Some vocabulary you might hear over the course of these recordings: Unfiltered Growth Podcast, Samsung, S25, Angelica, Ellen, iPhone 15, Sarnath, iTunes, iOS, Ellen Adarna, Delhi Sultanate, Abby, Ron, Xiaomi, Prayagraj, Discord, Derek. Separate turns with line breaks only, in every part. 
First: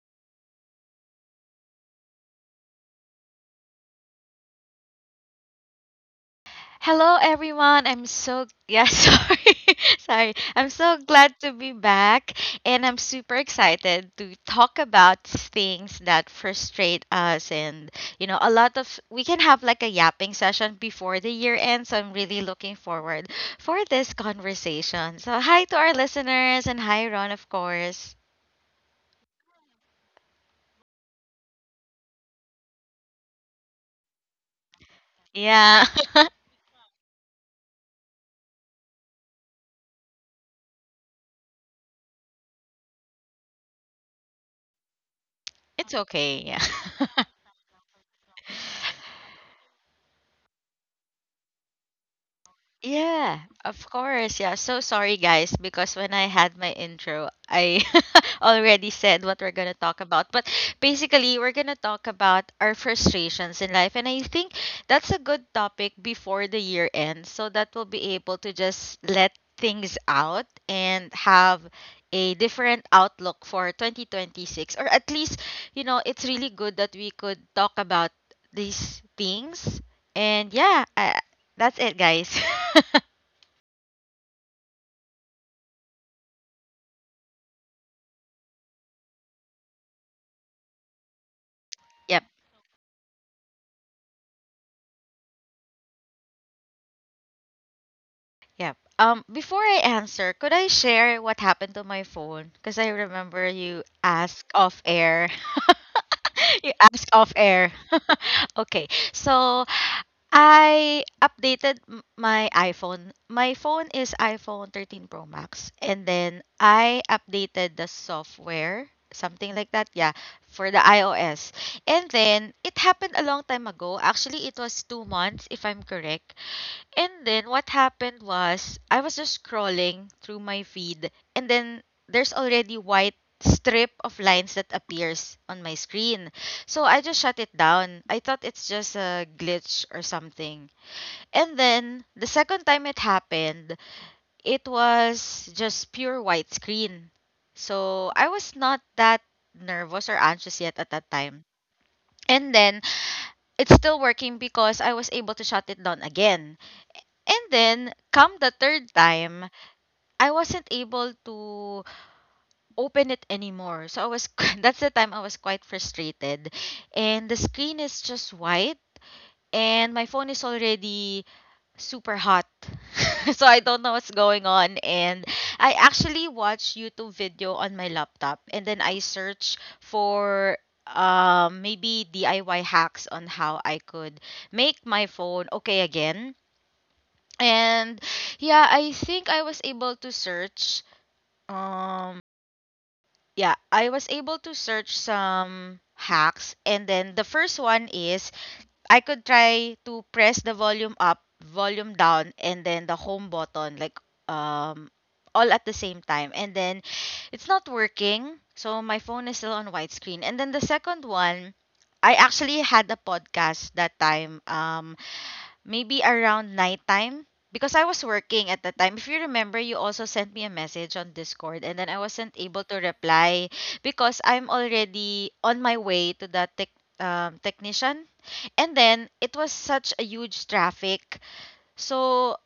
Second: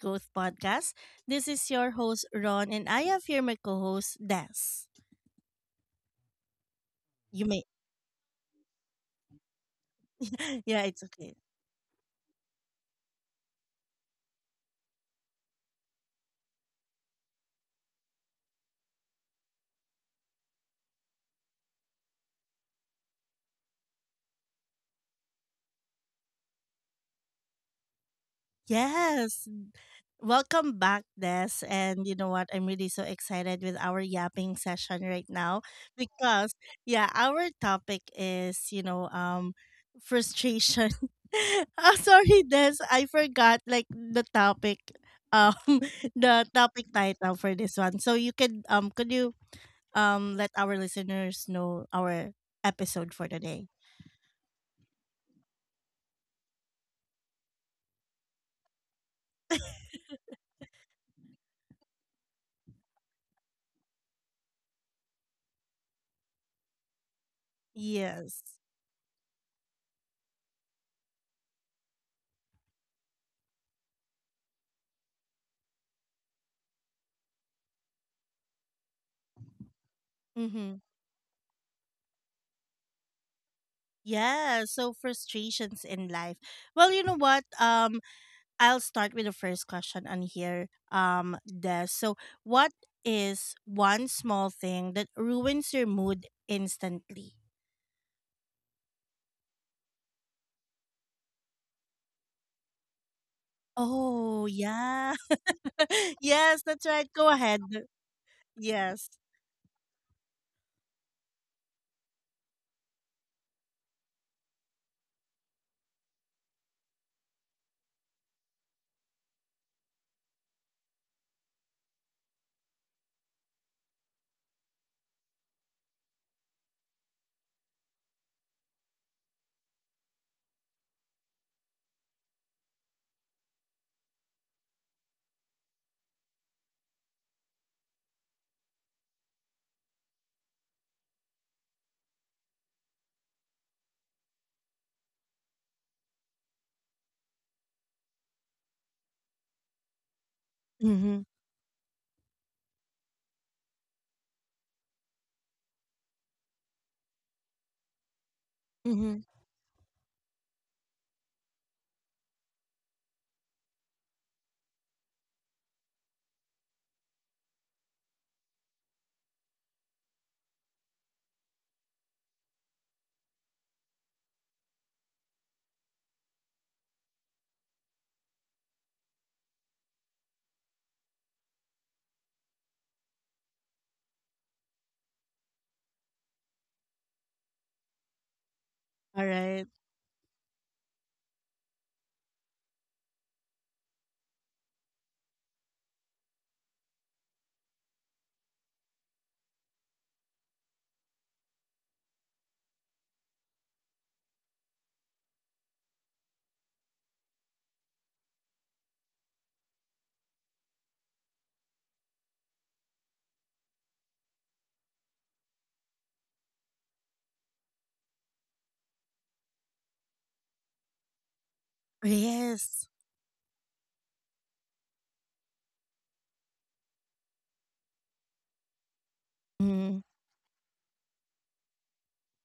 Growth Podcast. This is your host, Ron, and I have here my co host, Des.
Hello
You may,
everyone. Sorry. I'm
yeah,
so
it's
glad
okay.
to be back, and I'm super excited to talk about things that frustrate us and, you know, a lot of we can have like a yapping session before the year ends. So I'm really looking forward for this conversation. So hi to our listeners and hi Ron of course.
Yes. Welcome back, Des. And you know what? I'm really so excited with our yapping session right now
Yeah.
because, yeah, our topic is, you know, frustration. Oh, sorry, Des. I forgot, like, the topic. Um,
It's okay.
the
Yeah.
topic title for this one. So you could you let our listeners know our episode for
Yeah,
today.
of course. Yeah, so sorry guys, because when I had my intro, I already said what we're going to talk about. But basically, we're going to talk about our frustrations in life, and I think that's a good topic before the year ends so that we'll be able
Yes.
to just let things out and have a different outlook for 2026, or at least, you know, it's really good that we could talk about these things. And
Mm-hmm.
yeah, that's it, guys.
Yeah. So frustrations in life. Well, you know what? I'll start with the first question on here. Des. So,
Yep.
what is one small thing that ruins your mood instantly?
Yeah. Before I answer, could I share what happened to my phone? Because I remember you
Oh,
asked off
yeah.
air.
Yes,
You
that's
asked
right. Go
off
ahead.
air. Okay.
Yes.
So I updated my iPhone. My phone is iPhone 13 Pro Max. And then I updated the software, something like that. Yeah, for the iOS. And then it happened a long time ago. Actually, it was 2 months, if I'm correct. And then what happened was I was just scrolling through my feed, and then there's already white strip of lines that appears on my screen. So I just shut it down. I thought it's just a glitch or something. And then the second time it happened, it was just pure white screen. So I was not that nervous or anxious yet at that
Mhm.
time. And then it's still working because I was able to shut it down again. And then come the third
Mhm.
time, I wasn't able to open it anymore. So I was that's the time I was quite frustrated. And the screen is just white, and my phone is already super hot. So I don't know what's going on, and I actually watch YouTube video on my laptop, and then I search for maybe DIY hacks on how I could make my phone okay again. And yeah,
All
I was
right.
able to search um yeah, I was able to search some hacks. And then the first one is, I could try to press the volume up, volume down, and then the home button, like um all at the same time. And then it's not working, so my phone is still on widescreen. And then the second one, I actually had a podcast that time, maybe around nighttime, because I was working at the time. If you remember, you also sent me a message on Discord, and then I wasn't able to
Yes.
reply because I'm already on my way to the technician. And then it was such a
Mhm.
huge traffic, so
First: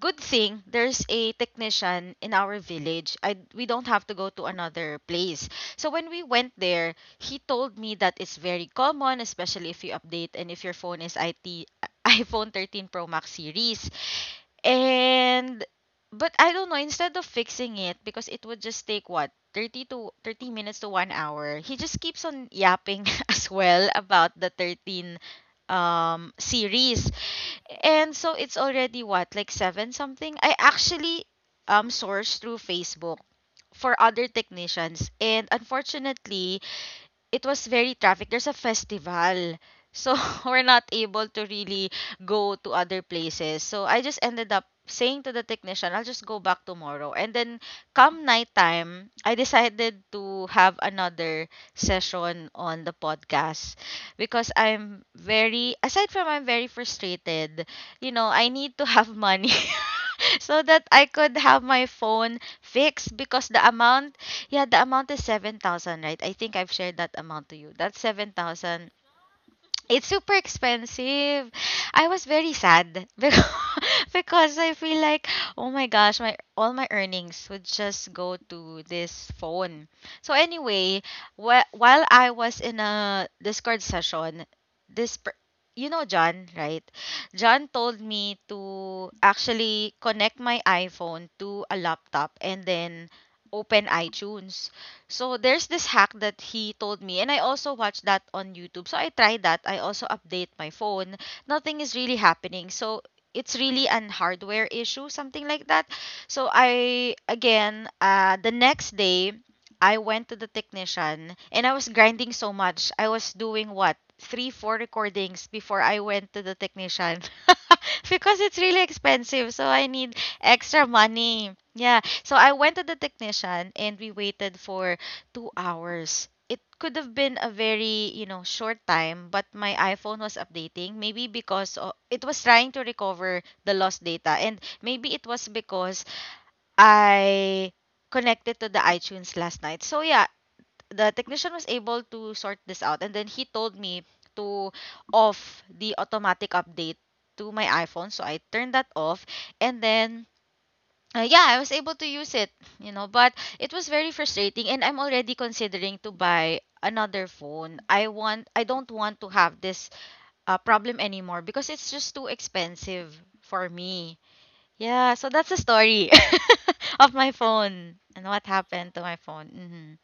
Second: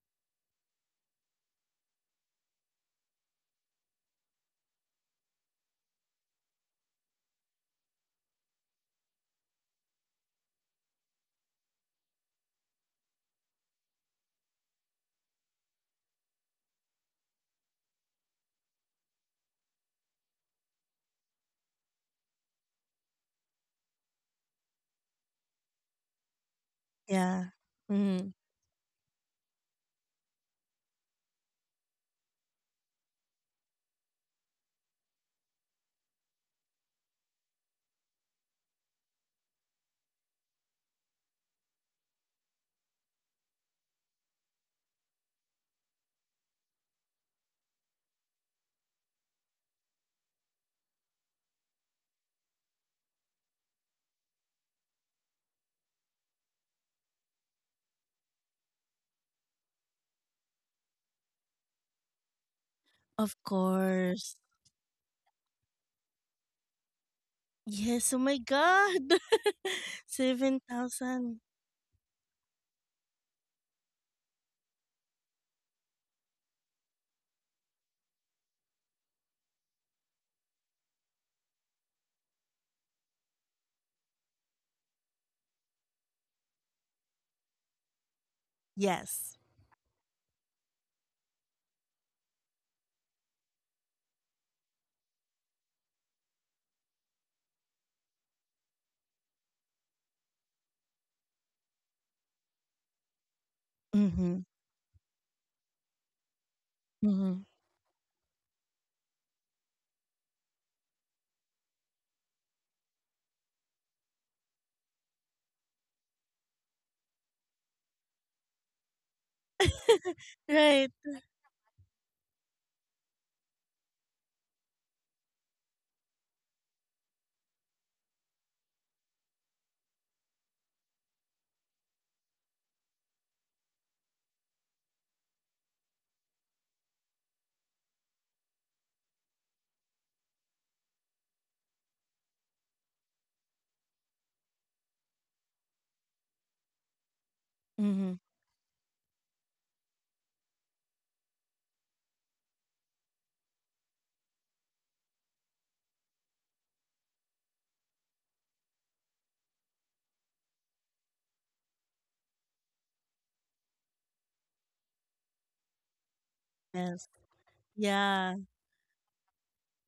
good thing there's a technician in our village. I We don't have to go to another place. So when we went there, he told me that it's very common, especially if you update and if your phone is IT iPhone 13 Pro Max series. And but I don't know, instead of fixing it, because it would just take what, 30 to 30 minutes to 1 hour. He just keeps on yapping as well about the 13 series.
Yeah.
And
Mhm.
so it's already what, like seven something? I actually sourced through Facebook for other technicians. And unfortunately, it was very traffic. There's a festival. So we're not able to really go to other places. So I just ended up saying to the technician, I'll just go back tomorrow. And then come nighttime, I decided to have another session on the podcast, because aside from I'm very frustrated, you know, I need to have money. So that I could have my phone fixed,
Of
because the amount,
course.
yeah, the amount is 7,000, right? I think I've shared that amount to you. That's
Yes. Oh my
7,000.
God.
It's super
7,000.
expensive. I was very sad because I feel like, oh my gosh, my all my earnings would just go to this phone. So anyway, while I was in a Discord session, this per- you know John, right? John told me to
Yes.
actually connect my iPhone to a laptop and then open iTunes. So there's this hack that he told me, and I also watched that on YouTube. So I tried that. I also update my phone. Nothing is really happening. So it's really an
Mhm.
hardware issue, something like that. So I
Mhm.
again, the next day, I went to the technician, and I was grinding so much. I was doing what, three, four recordings before I went to the technician. Because it's really expensive, so I need
Right.
extra money. Yeah, so I went to the technician, and we waited for 2 hours. It could have been a very, you know, short time, but my iPhone was updating. Maybe because it was trying to recover the lost data. And maybe it was because I connected to the iTunes last night. So, yeah, the technician was able to sort this out. And then he told me to off the automatic update to my iPhone. So,
Mhm.
I turned that off. And then yeah, I was able to use it, you know, but it was very frustrating, and I'm already considering to buy another phone. I don't want to have this problem anymore, because it's just too expensive for me. Yeah, so that's the story of
Yes.
my phone and what
Yeah.
happened to my phone. Hmm.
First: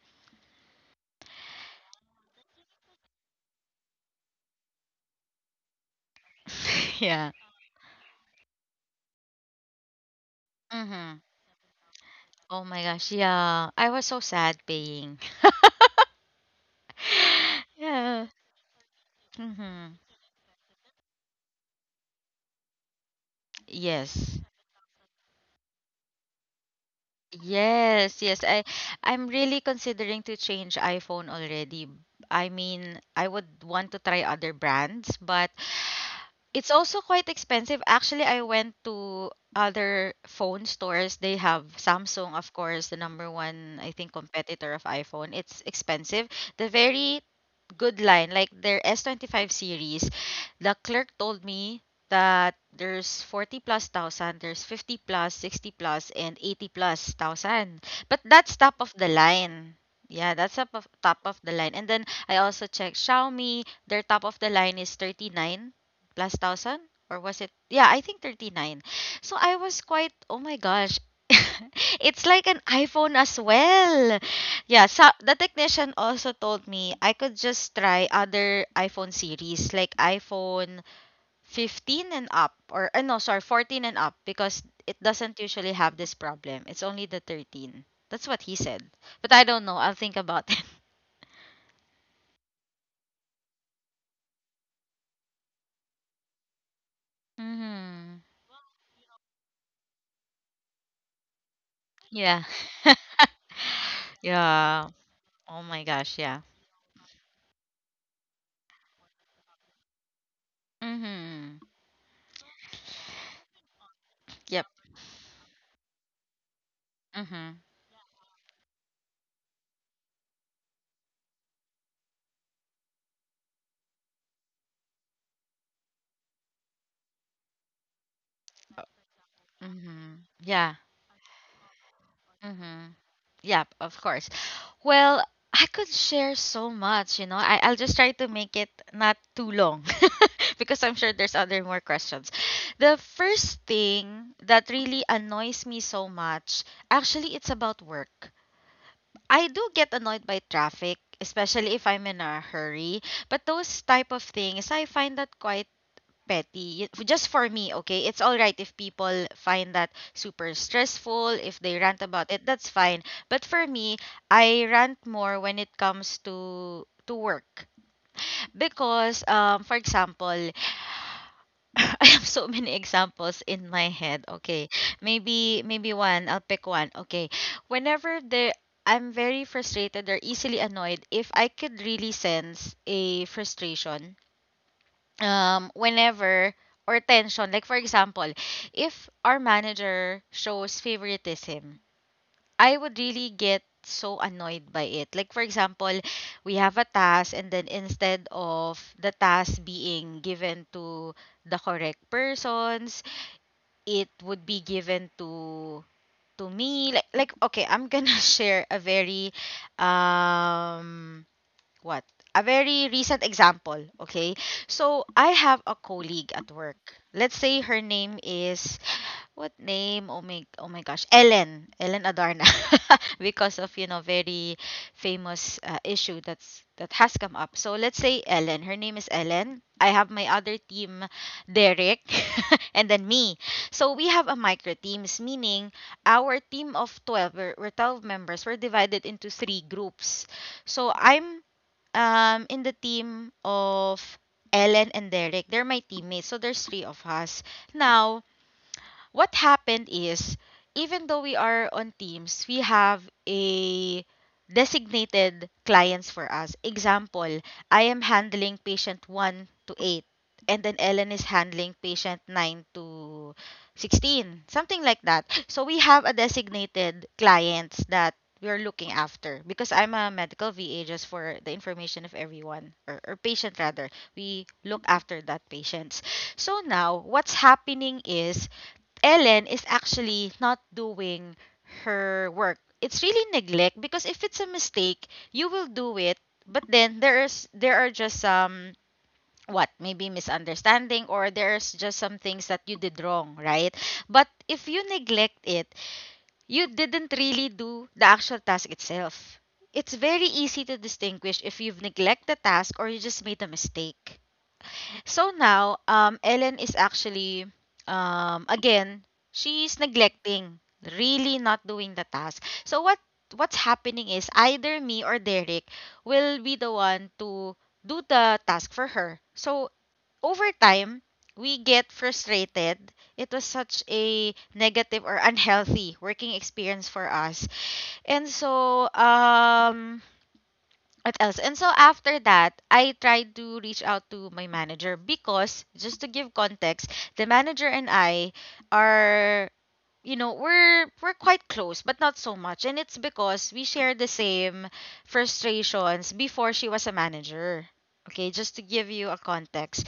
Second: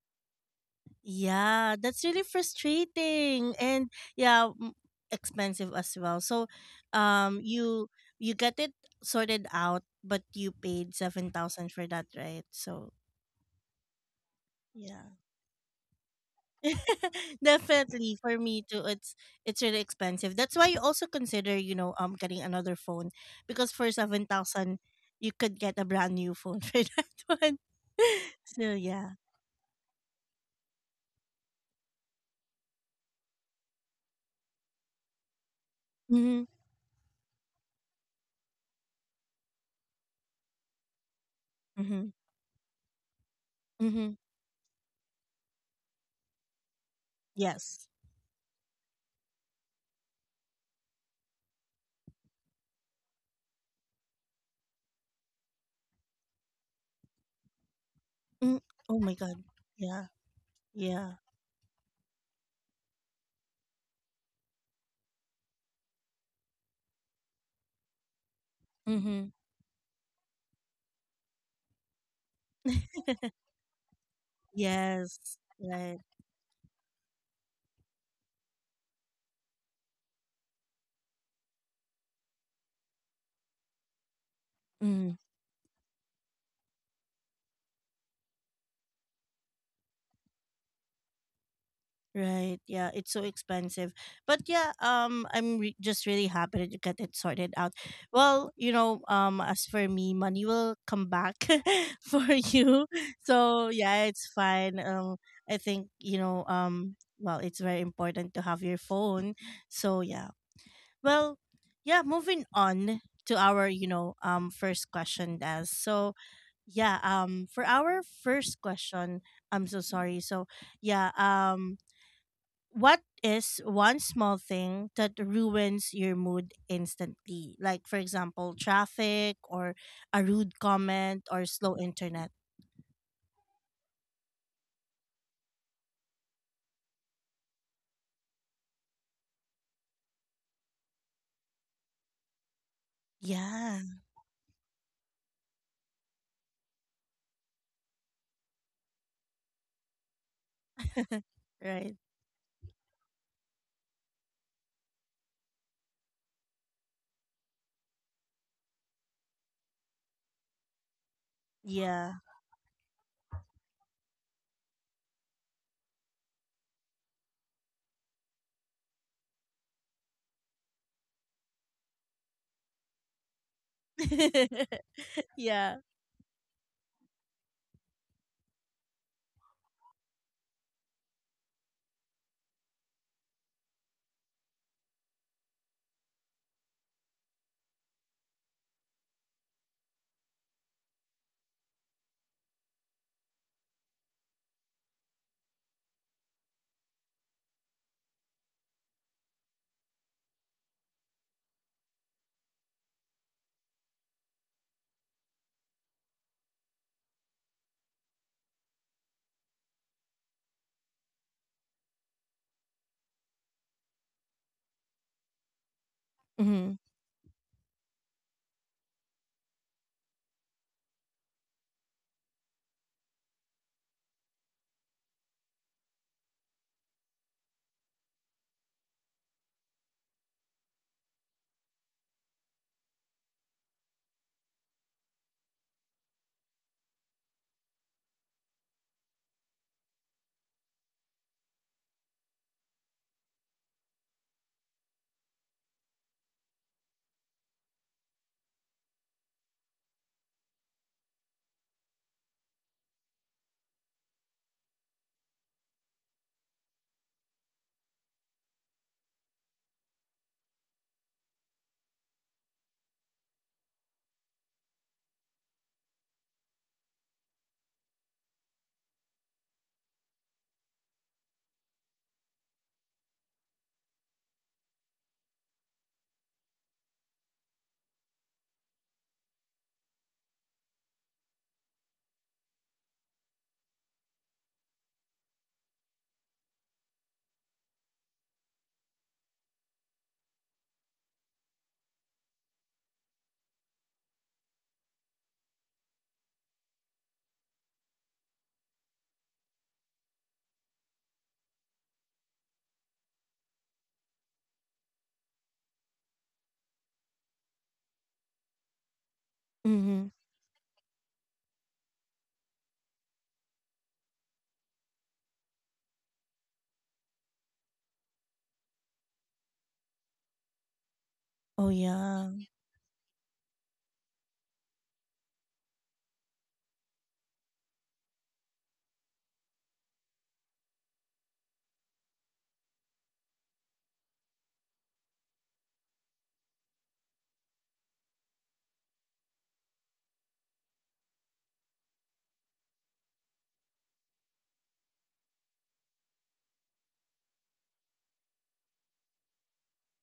Yeah, that's really frustrating and yeah, expensive as well. So,
Yeah.
um, you you get it sorted out, but you paid
Hmm.
7,000 for that, right?
Oh my
So
gosh, yeah. I was so sad
yeah,
paying.
definitely
Yeah.
for me too. It's really
Hmm.
expensive. That's why you also consider, getting another phone, because for seven
Yes.
thousand you could get a brand new phone for that one.
Yes, yes.
So yeah.
I'm really considering to change iPhone already. I mean, I would want to try other brands, but
Mm-hmm,
it's also quite expensive. Actually, I went to other phone stores. They have
mm-hmm,
Samsung, of course, the number one, I
mm-hmm.
think, competitor of iPhone. It's expensive. The very
Yes.
good line, like their S25 series, the clerk told me that there's 40 plus thousand, there's 50 plus, 60 plus, and 80 plus thousand. But
Mm,
that's top of
oh my
the
god.
line.
Yeah.
Yeah, that's up of
Yeah.
top of the line. And then I also checked Xiaomi, their top of the line is 39 plus thousand, or was it, yeah I think 39.
Mm-hmm.
So I was quite, oh my gosh, it's like an iphone as well. Yeah, so
Yes.
the
Right.
technician also told me I could just try other iphone series, like iphone 15 and up, or no sorry, 14 and up, because it
Mm.
doesn't usually have this problem, it's only the 13, that's what he said. But I don't know, I'll think about it.
Right. Yeah, it's so expensive. But yeah, just really happy that you get it sorted out.
Hmm.
Well, you know, as for me, money will come back for
Yeah.
you. So, yeah, it's fine.
Yeah,
I
oh
think,
my gosh,
you
yeah.
know, well, it's very important to have your phone. So, yeah.
Hmm.
Well, yeah, moving on to our, you
Yep.
know, first question, Des. So,
Mhm.
yeah, for our first question, I'm so sorry. So yeah, what is one small thing that ruins your mood instantly, like for example traffic
Mhm.
or a
Yeah.
rude comment or slow internet?
Mhm. Yep, of course. Well, I could share so much, you know. I'll just try to make it not too long because I'm sure there's other more questions. The first
Yeah.
thing that really annoys me so much, actually, it's about work. I do get annoyed by traffic, especially if I'm in
Right.
a hurry, but those type of things, I find that quite petty. Just for me, okay? It's all right if people find that super stressful, if they rant about
Yeah.
it, that's fine. But for me, I rant more when it comes to work. Because for example, I have so many examples in my head, okay? Maybe
Yeah.
one, I'll pick one, okay? Whenever there I'm very frustrated or easily annoyed, if I could really sense a frustration, whenever, or tension, like for example, if our manager shows favoritism, I would really get so annoyed by it. Like for example, we have a task, and then instead of the task being given to the correct persons, it would be given to me. Like okay, I'm gonna share a very um what a very recent example, okay? So I have a colleague at
Mm-hmm.
work, let's say her name is, what name, oh my, oh my gosh, Ellen, Ellen Adarna because of, you know, very famous issue that has come up. So let's say Ellen, her name is Ellen. I have my other team, Derek, and then me. So we have a micro teams, meaning our team of 12, we're 12 members, we're divided into three groups. So I'm in the team of Ellen and Derek. They're my teammates. So there's three of us. Now, what happened is, even though we are on teams, we have a designated clients for us. Example, I am handling patient 1 to 8, and then Ellen is handling patient 9 to 16, something like that. So we have a designated clients that we're looking after because I'm a medical VA, just for the information of everyone or patient rather. We look after that patients. So now what's happening is Ellen is actually not doing her work. It's really neglect because if it's a mistake, you will do it. But then there are just some what maybe misunderstanding or there's just some things that you did wrong, right? But if you neglect it, you didn't really do the actual task itself. It's very easy to distinguish if you've neglected the task or you just made a mistake. So now, Ellen is actually, again, she's
Mm-hmm.
neglecting, really not doing the task. So what's happening is either me or Derek will be the one to do the task for her. So over time,
Oh
we get
yeah.
frustrated. It was such a negative or unhealthy working experience for us. And so, what else? And so after that, I tried to reach out to my manager because just to give context, the manager and I are, you know, we're quite close, but not so much. And it's because we share the same frustrations before she was a manager. Okay, just to give you a context,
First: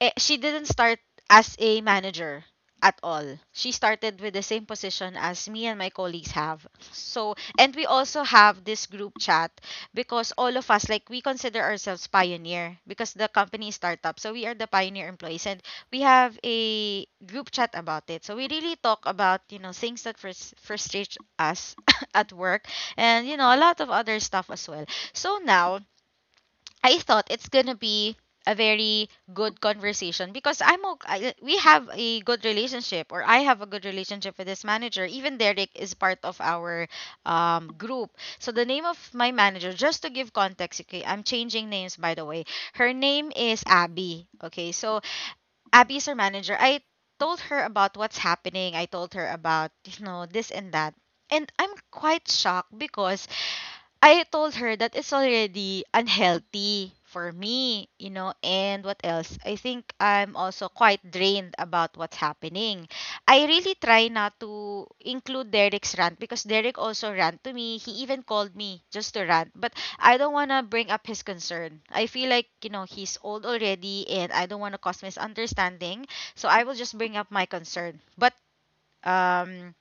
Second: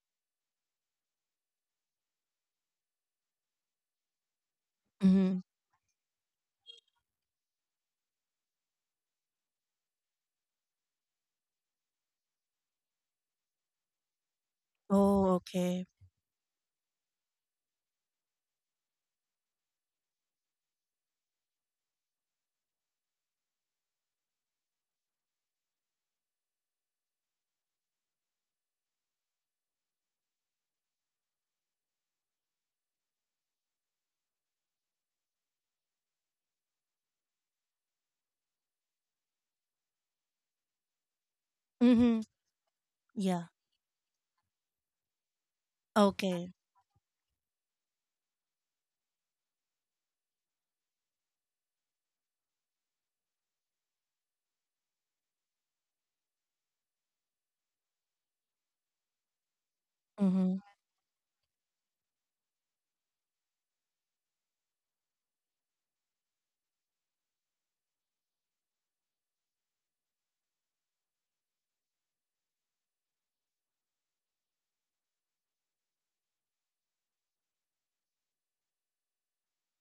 she didn't start as a manager at all. She started with the same position
Mm-hmm.
as me and my colleagues have. So, and we also have this group chat because all of us, like, we consider ourselves pioneer because the company is startup. So, we are the pioneer
Oh,
employees and
okay.
we have a group chat about it. So, we really talk about, you know, things that frustrate us at work and, you know, a lot of other stuff as well. So, now I thought it's gonna be a very good conversation because I'm okay. We have a good relationship, or I have a good relationship with this manager. Even Derek is part of our group. So the name of my manager, just to give context, okay, I'm changing names by
Mm-hmm.
the way. Her name
Yeah,
is Abby. Okay, so Abby is her
okay.
manager. I told her about what's happening. I told her about, you know, this and that. And I'm quite shocked because I told her that it's already unhealthy for me, you know, and what else? I think I'm
Mm-hmm.
also quite drained about what's happening. I really try not to include Derek's rant because Derek also rant to me. He even called me just to rant, but I don't want to bring up his concern. I feel like, you know, he's old already and I don't want to cause misunderstanding, so I will just bring up my concern. But um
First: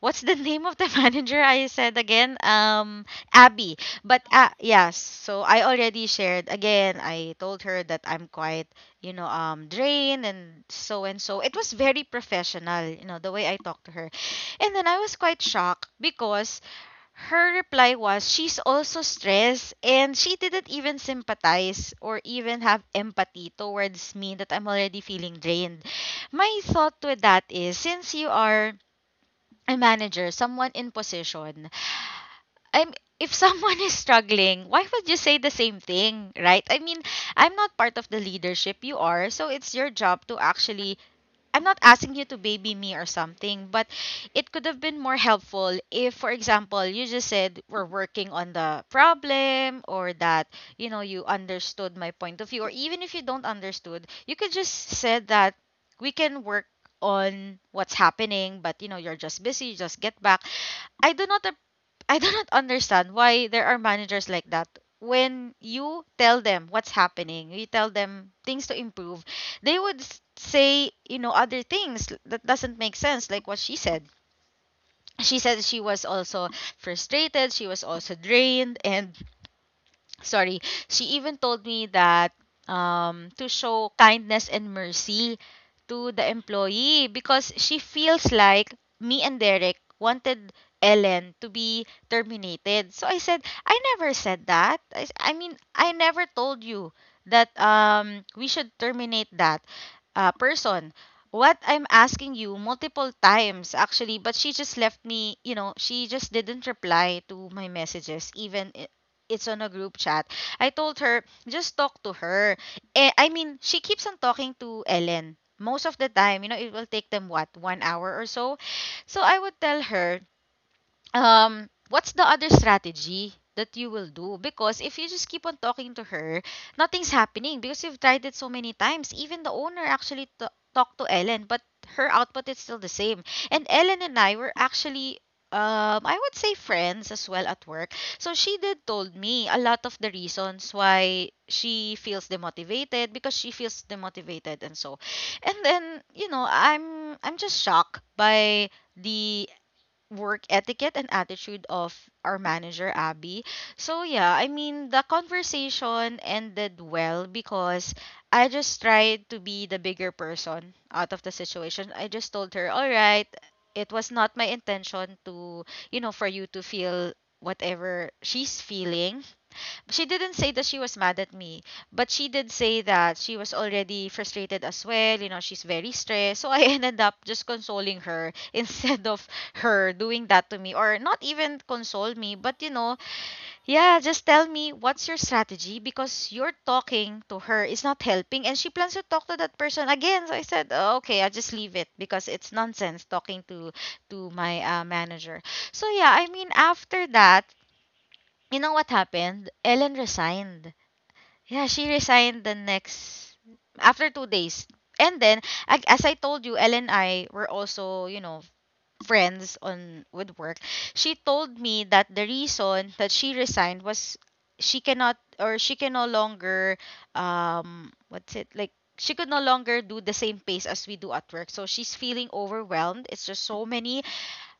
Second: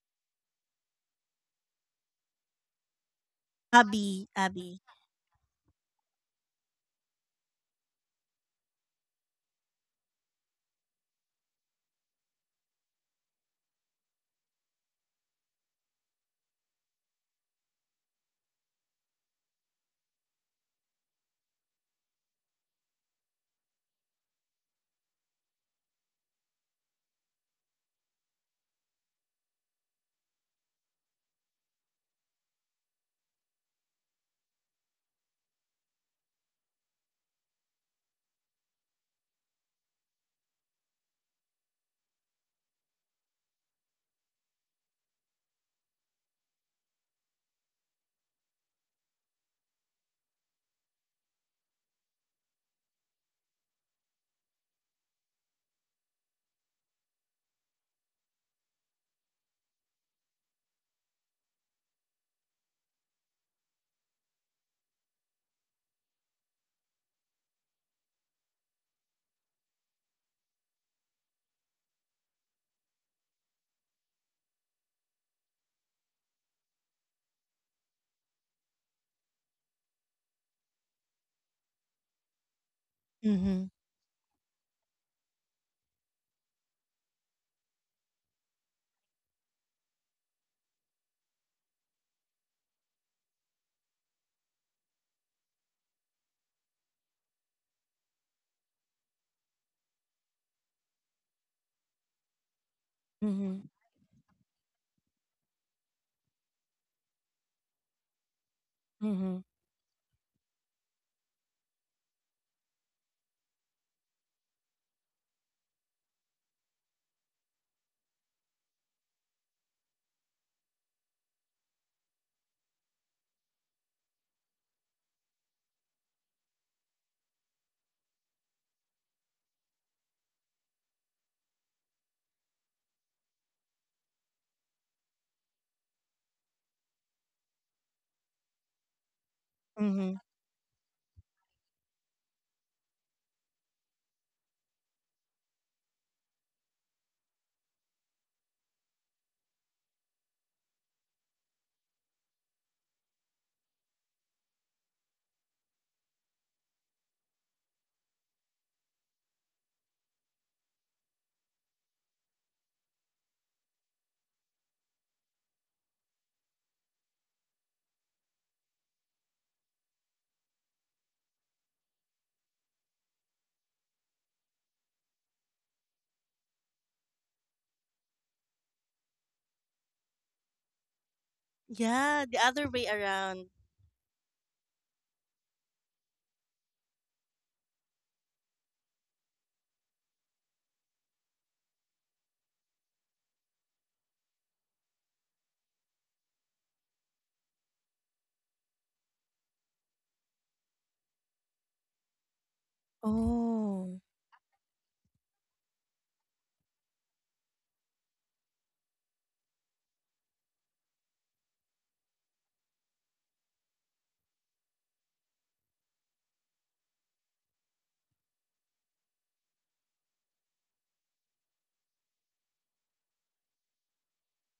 what's the name of the manager I said again? Abby. But
Abby, Abby.
yes, so I already shared again. I told her that I'm quite, you know, drained and so and so. It was very professional, you know, the way I talked to her. And then I was quite shocked because her reply was she's also stressed and she didn't even sympathize or even have empathy towards me that I'm already feeling drained. My thought with that is since you are a manager, someone in position, I'm if someone is struggling, why would you say the same thing, right? I mean, I'm not part of the leadership you are, so it's your job to actually I'm not asking you to baby me or something, but it could have been more helpful if, for example, you just said we're working on the problem or that, you know, you understood my point of view or even if you don't understood, you could just said that we can work on what's happening, but you know you're just busy just get back. I do not ap- I do not understand why there are managers like that. When you tell them what's happening, you tell them things to improve, they would say, you know, other things that doesn't make sense like what she said. She said she was also frustrated, she was also drained and sorry, she even told me that, to
Mm-hmm.
show kindness and mercy to the employee because she feels like me and Derek wanted Ellen to be terminated. So I said, I never said that. I mean, I never told you that we should terminate that person. What I'm asking you multiple
Mm-hmm.
times actually, but she just left me, you know, she just didn't reply to my messages even
Mm-hmm.
it's on a group chat. I told her, just talk to her. I mean, she keeps on talking to Ellen. Most of the time, you know, it will take them what, 1 hour or so. So I would tell her, what's the other strategy that you will do, because if you just keep on talking to her nothing's happening because you've tried it so many times. Even the owner actually talked to Ellen but her output is still the same. And Ellen and I were actually, I would say friends as well at work, so she did told me a lot of the
Mhm.
reasons why she feels demotivated because she feels demotivated and so. And then, you know, I'm just shocked by the work etiquette and attitude of our manager Abby. So yeah, I mean the conversation ended well because I just tried to be the bigger person out of the situation. I just told her, "All right, it was not my intention to, you know, for you to feel whatever." She's feeling, she didn't say that she was mad at me, but she did say that she was already frustrated as well. You know, she's very stressed. So I ended up just consoling her instead of her doing that to me, or not even console
Yeah,
me,
the
but
other
you
way
know,
around.
yeah, just tell me what's your strategy because you're talking to her is not helping, and she plans to talk to that person again. So I said, oh, okay, I just leave it because it's nonsense talking to my manager. So yeah, I mean, after that, you know what happened? Ellen resigned. Yeah, she resigned the next
Oh.
after 2 days. And then, as I told you, Elle and I were also, you know, friends on with work. She told me that the reason that she resigned was she cannot or she can no longer what's it like she could no longer do the same pace as we do at work. So she's feeling overwhelmed. It's just so many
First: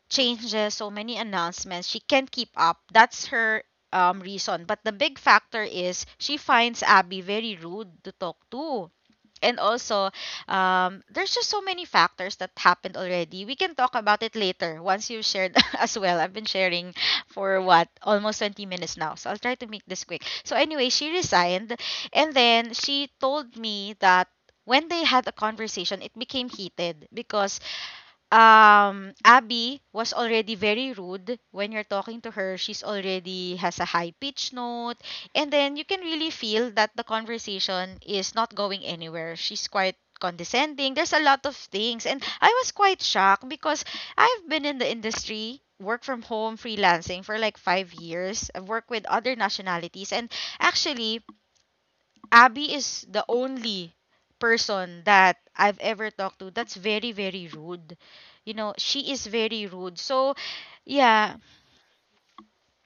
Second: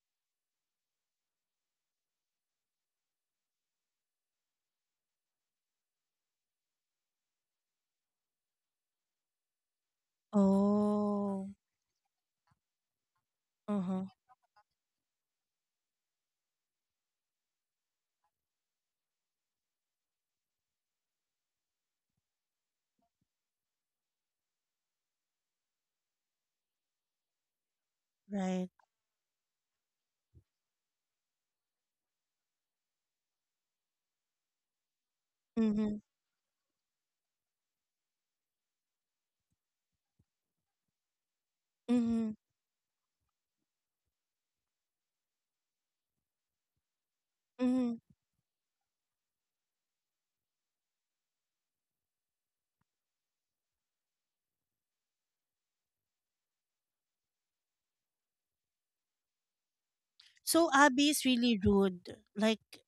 changes, so many announcements. She can't keep up. That's her reason. But the big factor is she finds Abby very rude to talk to. And also, there's
Oh.
just so many factors that happened already. We can talk
Uh-huh.
about it later once you've shared as well. I've been sharing for what? Almost 20 minutes now. So I'll try to make this quick. So, anyway, she resigned. And then she told me that when they had a conversation, it became heated because
Right.
Abby was already very rude when you're talking to her. She's already has a high pitch note and then you
Mm-hmm.
can really feel that the conversation is not going anywhere. She's quite condescending. There's a lot of things and
Mm-hmm.
I was quite shocked because I've been in the industry work from home freelancing for like
Mm-hmm.
5 years. I've worked with other nationalities and actually Abby is the only person that I've ever talked to that's very, very rude. You know, she is very rude. So,
So Abby is
yeah,
really rude. Like,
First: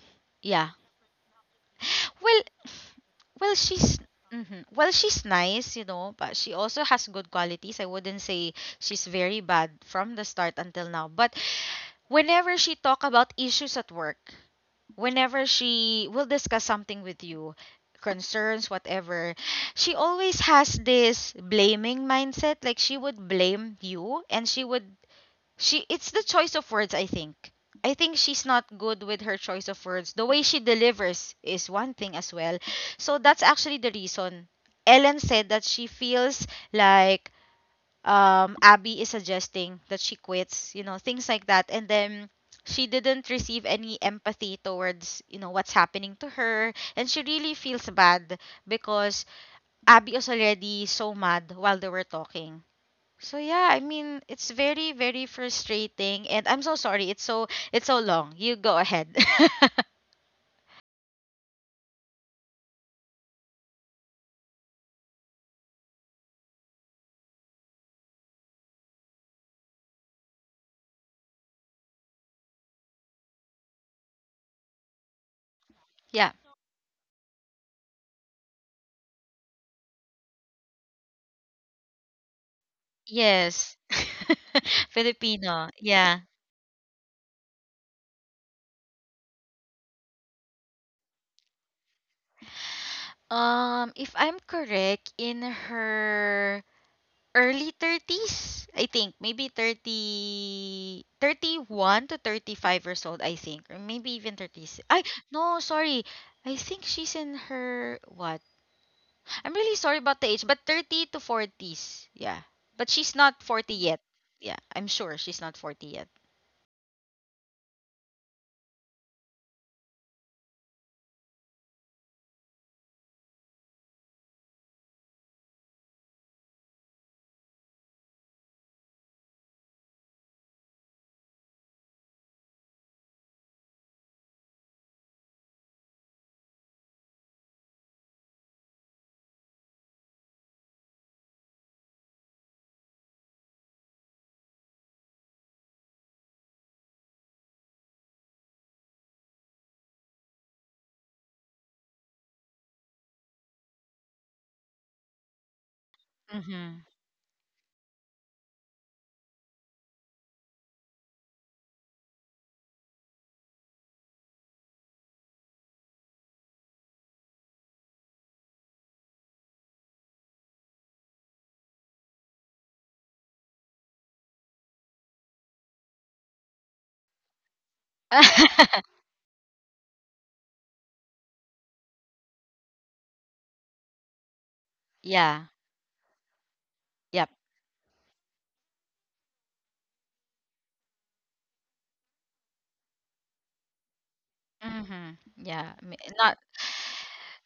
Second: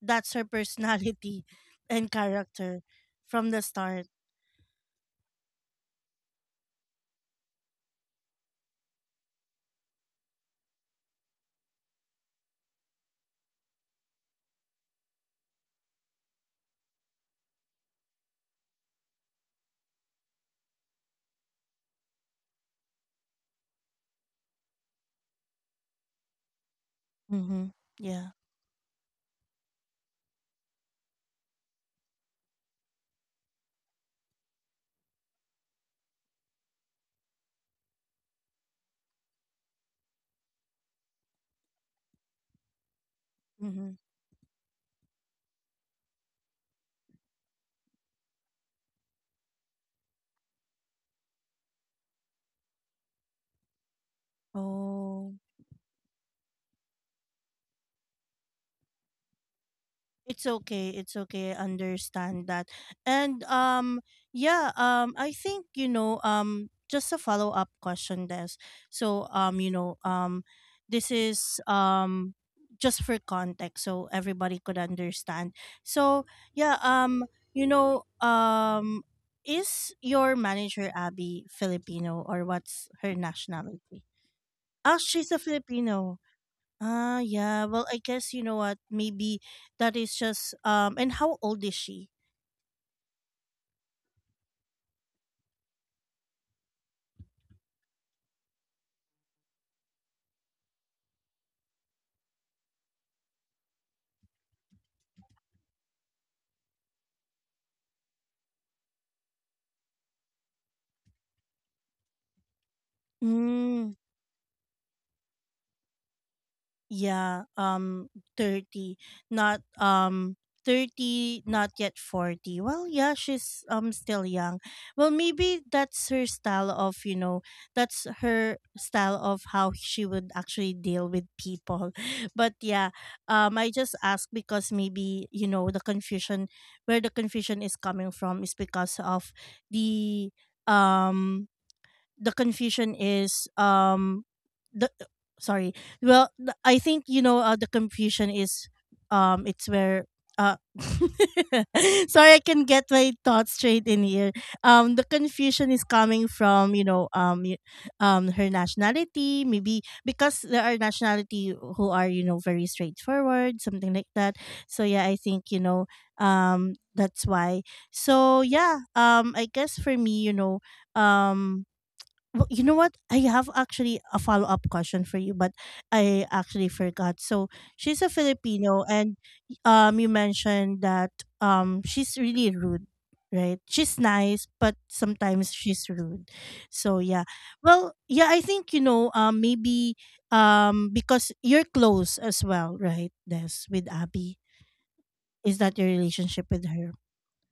that's her
yeah.
personality and
Well,
character from
well,
the
she's
start.
mhm. Well, she's nice, you know, but she also has good qualities. I wouldn't say she's very bad from the start until now. But whenever she talk about issues at work, whenever she will discuss something with you, concerns, whatever, she always has this blaming mindset. Like she would blame you and she would, she, it's the choice of words, I think.
Mm-hmm.
I think
Yeah.
she's not good with her choice of words. The way she delivers is one thing as well. So that's actually the reason. Ellen said that she feels like Abby is suggesting that she quits, you know, things like that. And then she didn't receive
Mm-hmm.
any empathy towards, you know, what's happening to her. And she really feels bad because Abby was already so mad while they were talking. So yeah, I mean it's very, very
Oh.
frustrating and I'm so sorry. It's so long. You go ahead.
It's okay. It's okay. I understand that. And yeah, I think, just a follow-up question, this. So this is just for context so everybody could understand. So
Yeah.
yeah, you know um is your manager Abby Filipino, or what's her
Yes.
nationality? Oh, she's a
Filipino.
Filipino.
Yeah.
Ah, yeah. Well, I guess you know what? Maybe that is just. And how old is she?
If I'm correct, in her early 30s, I think. Maybe 30, 31 to 35 years old, I think. Or maybe even 36. No, sorry. I think she's in her, what? I'm really sorry about the age, but 30 to 40s. Yeah. But she's not 40
Mm.
yet. Yeah, I'm sure she's not 40 yet.
Yeah, 30, not 30, not yet 40. Well, yeah, she's still young. Well, maybe that's her style of, you know, that's her style of how she would actually deal with people. But yeah, I just ask because maybe, you know, the confusion, where the confusion is coming from is because of the um the confusion is the sorry. I think, you know, the confusion is, it's where, uh sorry, I can get my thoughts straight in here. The confusion is coming from,
Mm-hmm.
you know, her nationality, maybe, because there are nationality who are, you know, very straightforward, something like that. So yeah, I think, you know, that's why. So yeah, I guess for me, you know, um well, you know what? I have actually a follow up question for you, but I actually forgot. So she's a Filipino, and you mentioned that, she's really rude, right? She's nice, but
Yeah.
sometimes she's rude. So yeah,
Yep.
well, yeah, I think, you know, maybe, because you're close as well, right? This with Abby,
Mm-hmm.
is that
Yeah.
your
Not
relationship with her?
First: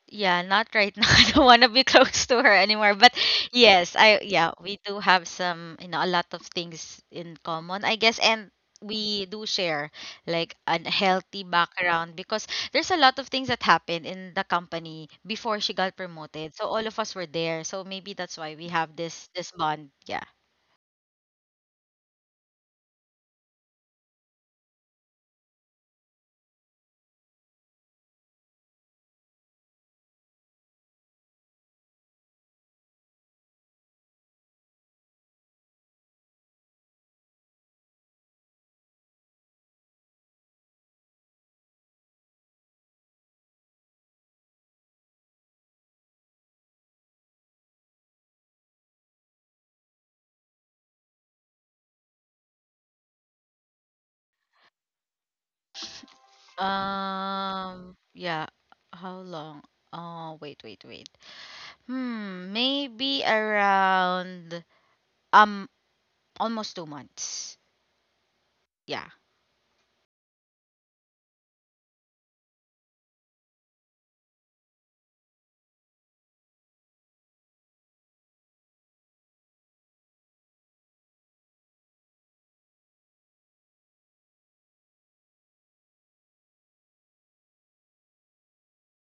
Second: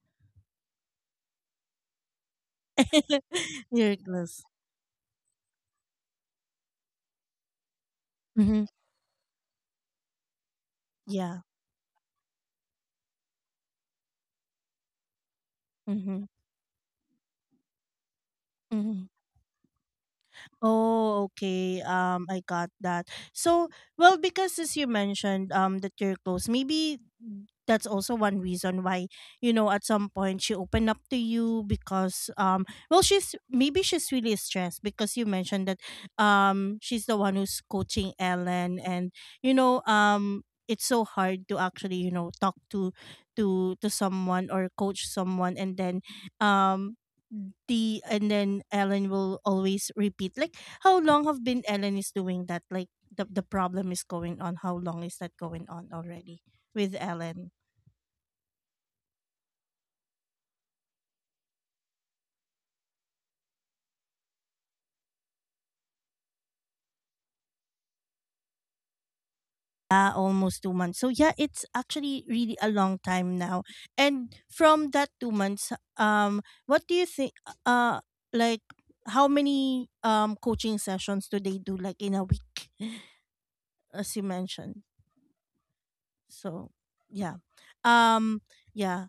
yeah, not right now. I don't want to be close to her anymore. But yes,
You're
I
close.
yeah, we do have some, you know, a lot of things in common, I guess, and
Mm-hmm.
we do share like a
Yeah.
healthy background because there's a lot of things that happened in the company before she got
Mm-hmm.
promoted. So all of us were there. So maybe that's why we have
Mm-hmm.
this bond. Yeah.
Oh, okay. I got that. So, well, because as you mentioned, that you're close, maybe that's also one reason why, you know, at some point she opened up to you because, well, she's maybe she's really stressed, because you mentioned that, she's the one who's coaching Ellen, and, you know, it's so hard to actually, you know, talk to, to someone, or coach someone, and then, um, the and then Ellen will always repeat, like, how long have been Ellen is doing that, like, the problem is going on, how long is that going on already with Ellen?
Um, yeah. How long? Oh, wait, wait, wait. Hmm, maybe around um Almost 2 months. Yeah.
Yeah, almost 2 months. So yeah, it's actually really a long time now. And from that 2 months, what do you think, uh like, how many coaching sessions do they do, like, in a week, as you mentioned? So yeah. Um yeah.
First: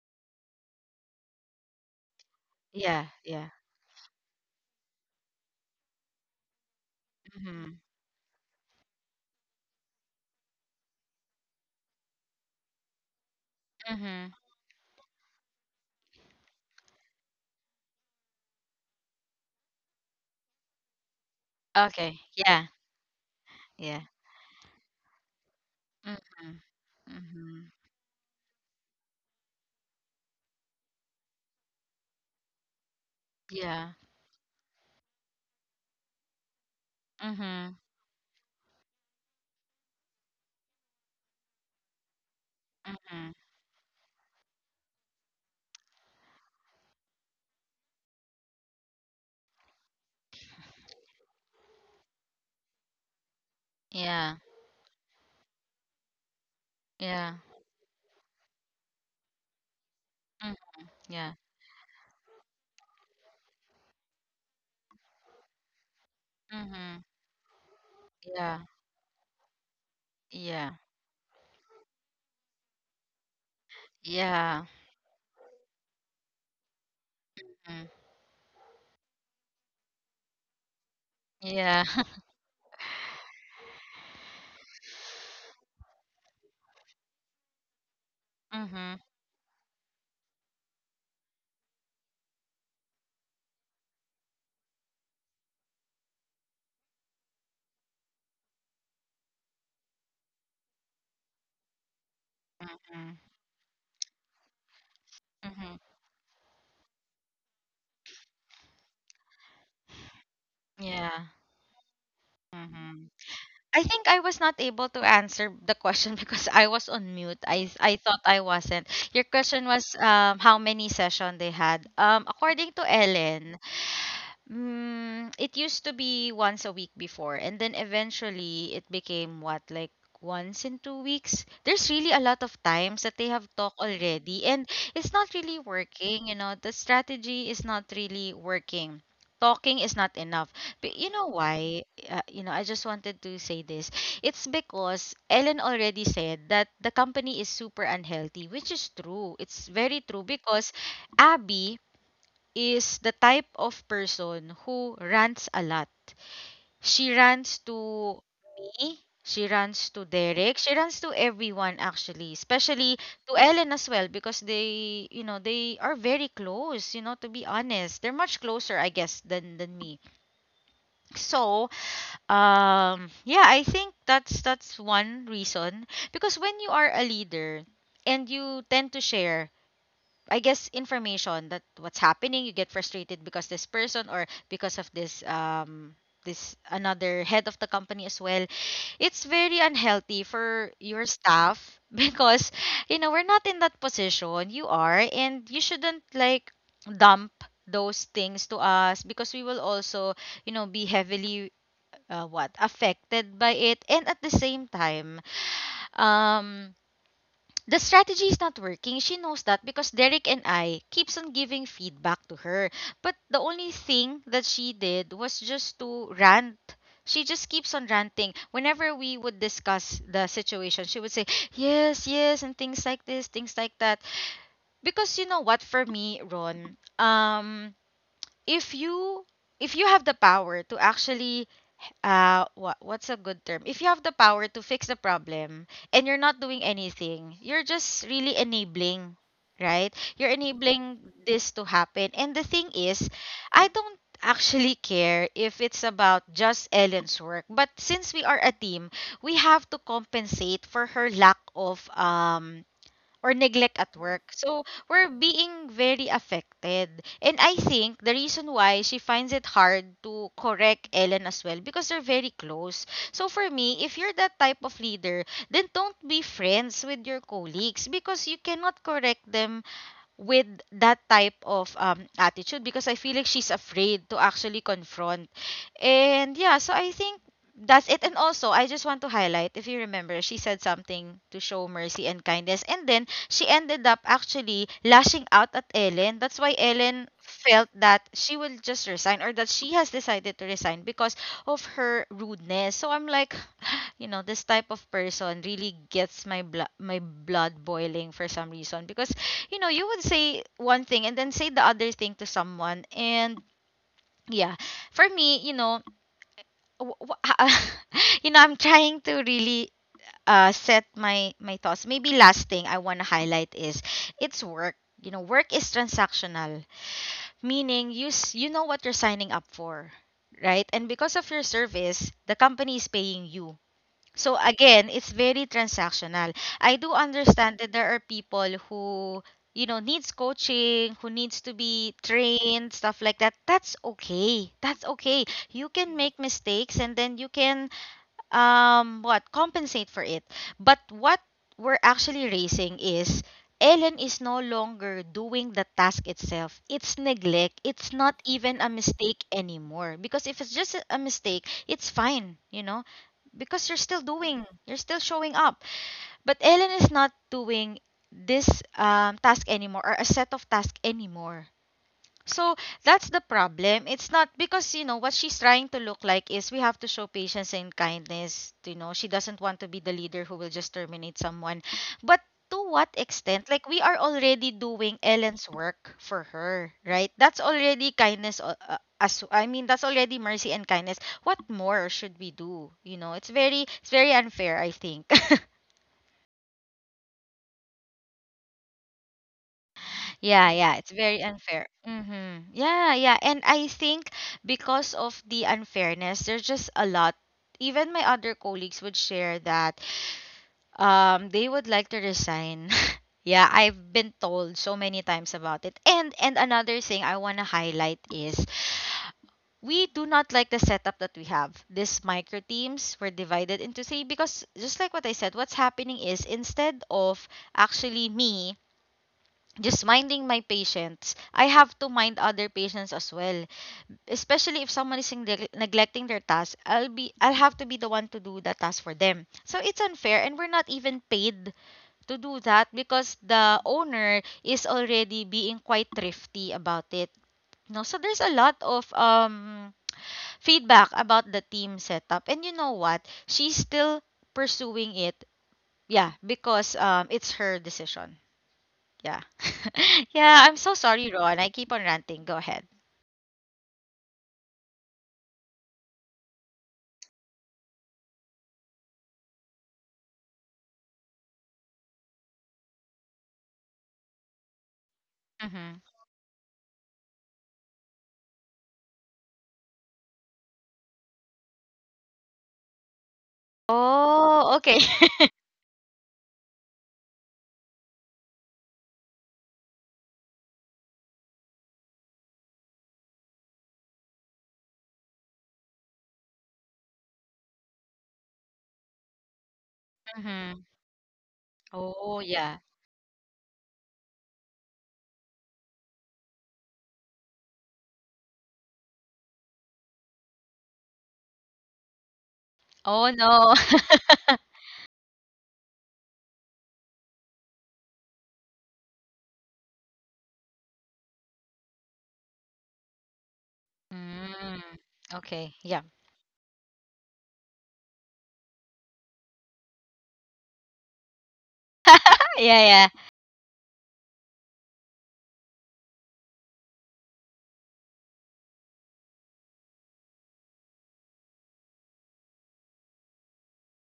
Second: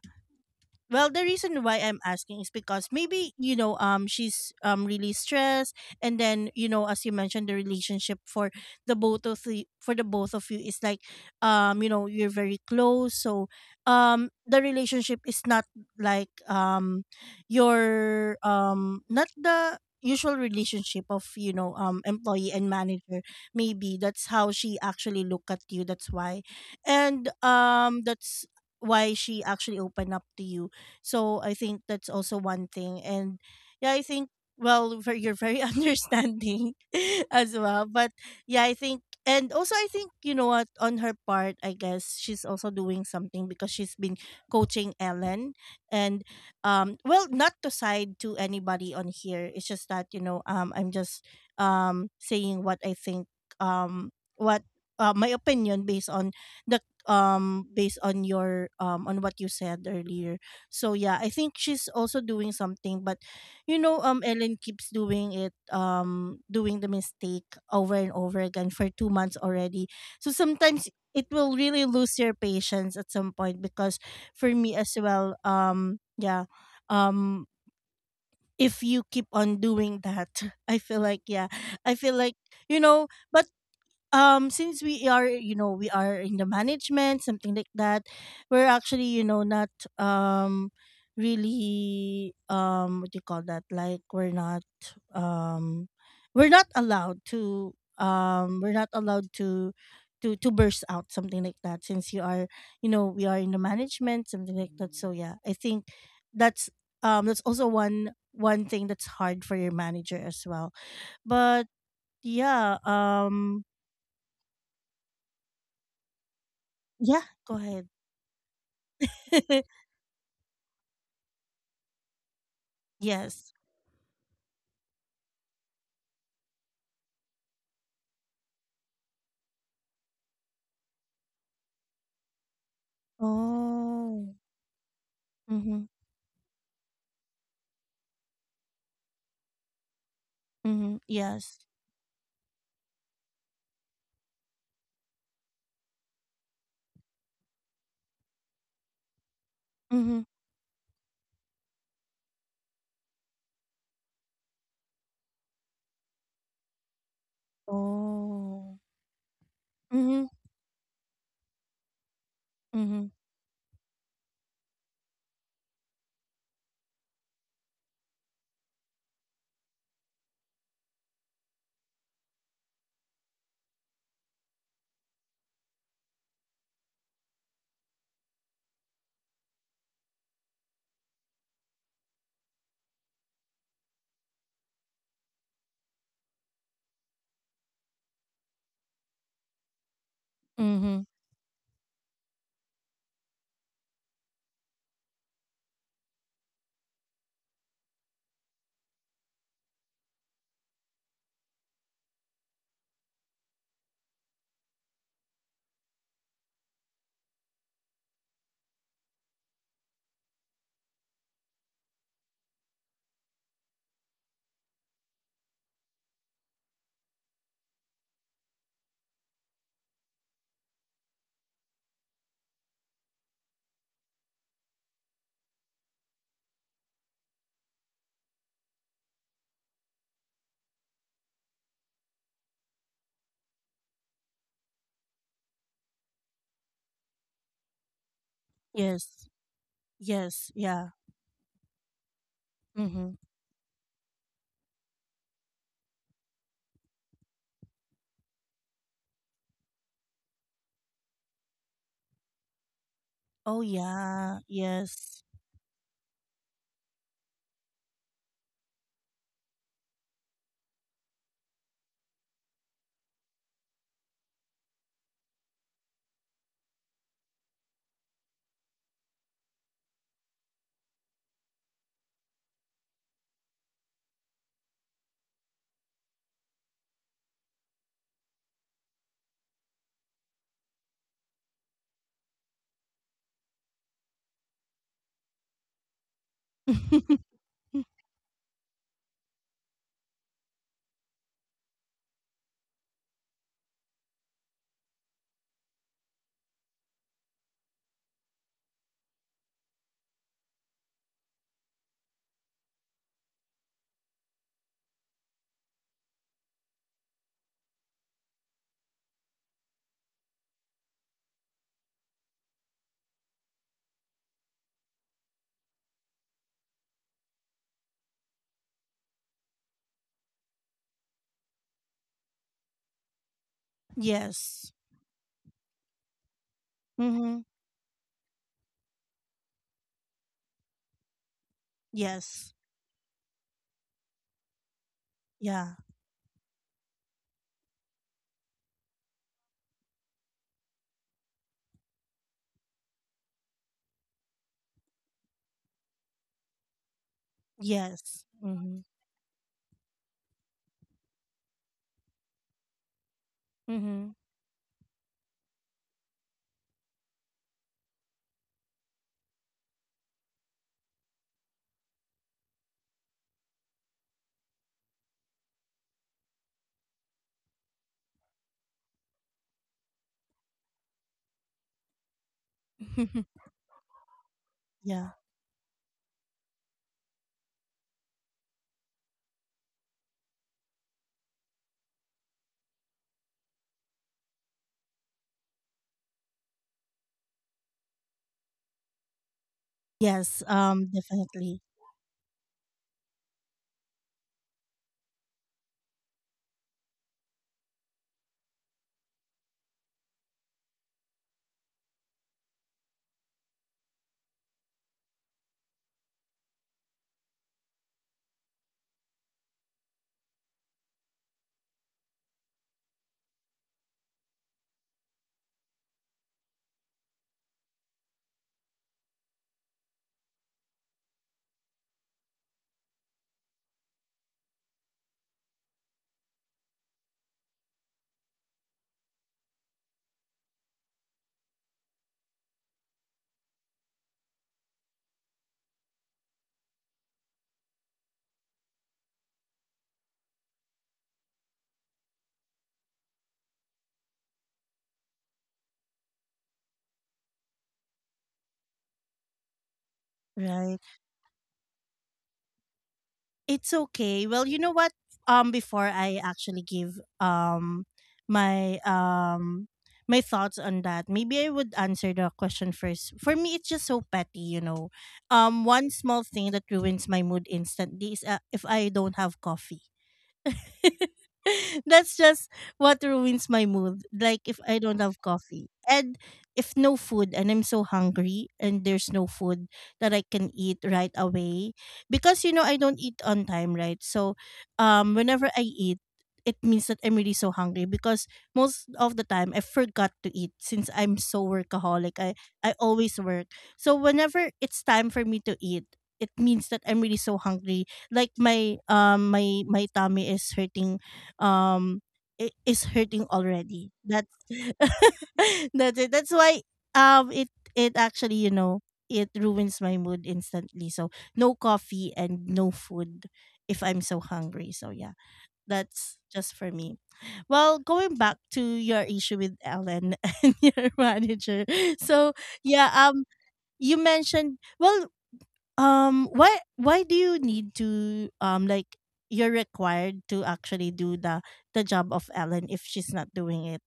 Well, the reason why I'm asking is because
Yeah,
maybe,
yeah.
you know, she's, really stressed, and then, you know, as you mentioned, the
Mhm,
relationship for the both of the for the both of you is like, you know, you're very close. So,
mhm.
the relationship is not like, your not the usual relationship of, you know,
Okay,
employee and
yeah,
manager. Maybe
yeah.
that's how she actually look at you, that's why.
Mhm,
And
mhm.
that's why she actually opened up to you. So I think that's also one thing. And yeah,
Yeah.
I think, you're very understanding as
Mhm,
well. But yeah, I think, you know what, on her part, I guess she's also doing
mhm.
something because she's been coaching Ellen, and well, not to side to anybody on here. It's just that, you know, I'm just saying what I think. Um
Yeah,
what My opinion based on the
yeah.
based on your on what you said earlier.
Mm,
So yeah, I
yeah.
think she's also doing something, but, you know, Ellen keeps doing it, doing the
Mhm.
mistake over and over
Yeah,
again for 2 months already. So
yeah,
sometimes it will really lose your patience at some point, because for
yeah.
me as well, yeah, um,
Mm,
if you keep on doing that, I feel like, yeah,
yeah.
I feel like you know. But since we are, you know, we are in the management, something like that, we're actually,
Mhm,
you know, not um really, what do you call that, like, we're not um we're not allowed to we're not allowed to to burst out something like that, since you are, you know,
mm,
we are in the management, something like that. So yeah, I
mhm.
think that's, that's also one thing that's hard for your manager as well.
Yeah,
But yeah,
mhm. I think I was not able to answer the question because I was on
yeah,
mute.
go
I
ahead.
I thought I wasn't. Your question was how many session they had. According to
Yes.
Ellen, it used to be once a week before, and then eventually it became what, like once in 2 weeks? There's really a lot of times that they have talked
Oh.
already, and it's not really
Mhm.
working, you know, the strategy is not really working. Talking is not enough. But
Mhm.
you know
Yes.
why? You know, I just wanted to say this. It's because Ellen already said that the company is super unhealthy, which is true. It's very
Mhm.
true because Abby is the type of person who rants a lot. She rants to
Oh.
me. She runs to
Mhm.
Derek. She runs to everyone actually, especially
Mhm.
to Ellen as well because they, you know, they are very close, you know, to be honest. They're much closer, I guess, than me. So, yeah, I think that's one reason because when you are a leader and you tend to share I guess information that what's happening, you get frustrated because this person or because of this this another head of the company as well. It's very unhealthy for
Mhm.
your staff because you know we're not in that position. You are and you shouldn't like dump those things to us because we will also, you know, be heavily what affected by it, and at the same time um the strategy is not working. She knows that because Derek and I keeps on giving feedback to her. But the only thing that she did was just to rant. She just keeps on ranting. Whenever we would discuss the situation, she would say, "Yes, yes," and things like this, things like that. Because you know what, for me, Ron, if you if you have the power to actually what's a good term? If you have the power to fix the problem and you're not doing anything, you're just really enabling,
Yes.
right? You're
Yes. Yeah.
enabling this to happen. And the thing is,
Mhm.
I don't actually care if it's about just Ellen's work, but since we are a team, we have to compensate for her lack of or
Oh
neglect at work.
yeah.
So we're
Yes.
being very affected. And I think the reason why she finds it hard to correct Ellen as well because they're very close. So for me, if you're that type of leader, then don't be friends with your colleagues because you cannot correct them with that type of attitude because I feel like she's afraid to actually confront. And yeah, so I think that's it. And also, I just want to highlight if you remember, she said something to show mercy and kindness. And then she ended up actually lashing out at Ellen. That's why Ellen felt
Mm-hmm.
that she will just resign or that she has decided to resign because of her rudeness. So I'm like, you know, this type of person really gets my blood boiling for some reason because you know, you would say one thing and then say the other thing to someone. And yeah, for me, you know, w- w- you know, I'm trying to really set my thoughts. Maybe last thing I want to highlight is it's work. You know, work is transactional, meaning you know what you're signing up for, right? And because of your service, the company is paying you, so
Yes.
again, it's very transactional. I do
Mhm.
understand that there are people who, you know, needs coaching, who needs to be
Yes.
trained, stuff like that. That's okay. That's okay. You
Yeah.
can make mistakes, and then you can what compensate for it, but what we're actually raising is Ellen is no longer doing the task itself. It's neglect. It's not
Yes.
even a
Mhm.
mistake anymore. Because if it's just a mistake, it's fine, you know, because you're still
Mhm.
doing, you're still showing up. But Ellen is not doing this task anymore or a set of tasks anymore. So that's the problem. It's not because, you know, what she's trying to look like is we have to show patience and kindness. You know, she doesn't want to be the leader who will just terminate someone. But to what extent? Like, we are already doing
Yeah.
Ellen's work for her, right? That's already kindness. As, I mean, that's already mercy and kindness. What more should we do? You know, it's very unfair, I think.
Yes,
Yeah, yeah, it's very
definitely.
unfair. Mm-hmm. Yeah, yeah. And I think because of the unfairness, there's just a lot. Even my other colleagues would share that they would like to resign. yeah, I've been told so many times about it. And another thing I want to highlight is we do not like the setup that we have. These micro teams were divided into 3 because just like what I said, what's happening is instead of actually me just minding my patients, I have to mind other patients as well. Especially if someone is neglecting their task, I'll have to be the one to do the task for them. So it's unfair, and we're not even paid to do that because the owner is already being quite thrifty about it. No, so there's a lot of feedback about the team setup. And you know what? She's still pursuing it. Yeah, because it's her decision. Yeah. Yeah, I'm so
Right.
sorry, Ron. I keep on ranting. Go ahead.
It's okay. Well, you know what? Before I actually give my um my thoughts on that, maybe I would answer the question first. For me, it's just so petty, you know.
Mhm.
One small thing that ruins my mood instantly is, if I don't have coffee. That's just what ruins my mood. Like,
Oh,
if
okay.
I don't have coffee, and if no food and I'm so hungry and there's no food that I can eat right away, because you know I don't eat on time, right? So whenever I eat, it means that I'm really so hungry, because most of the time I forgot to eat,
Mhm.
since I'm so workaholic.
Oh,
I
yeah.
I always work. So whenever it's time for me to eat, it means that I'm really so hungry, like, my tummy is hurting, um is
Oh,
hurting
no.
already. That's that's it, that's why, um it it actually, you know, it ruins my mood instantly. So no coffee and no food if I'm so
Mm.
hungry. So yeah,
Okay. Yeah.
that's just for me. Well, going back to your issue with Ellen and your manager.
Ah,
So
yeah,
yeah,
yeah.
you mentioned, well, why do you need to, like, you're required to actually do the job of Ellen if she's not doing it?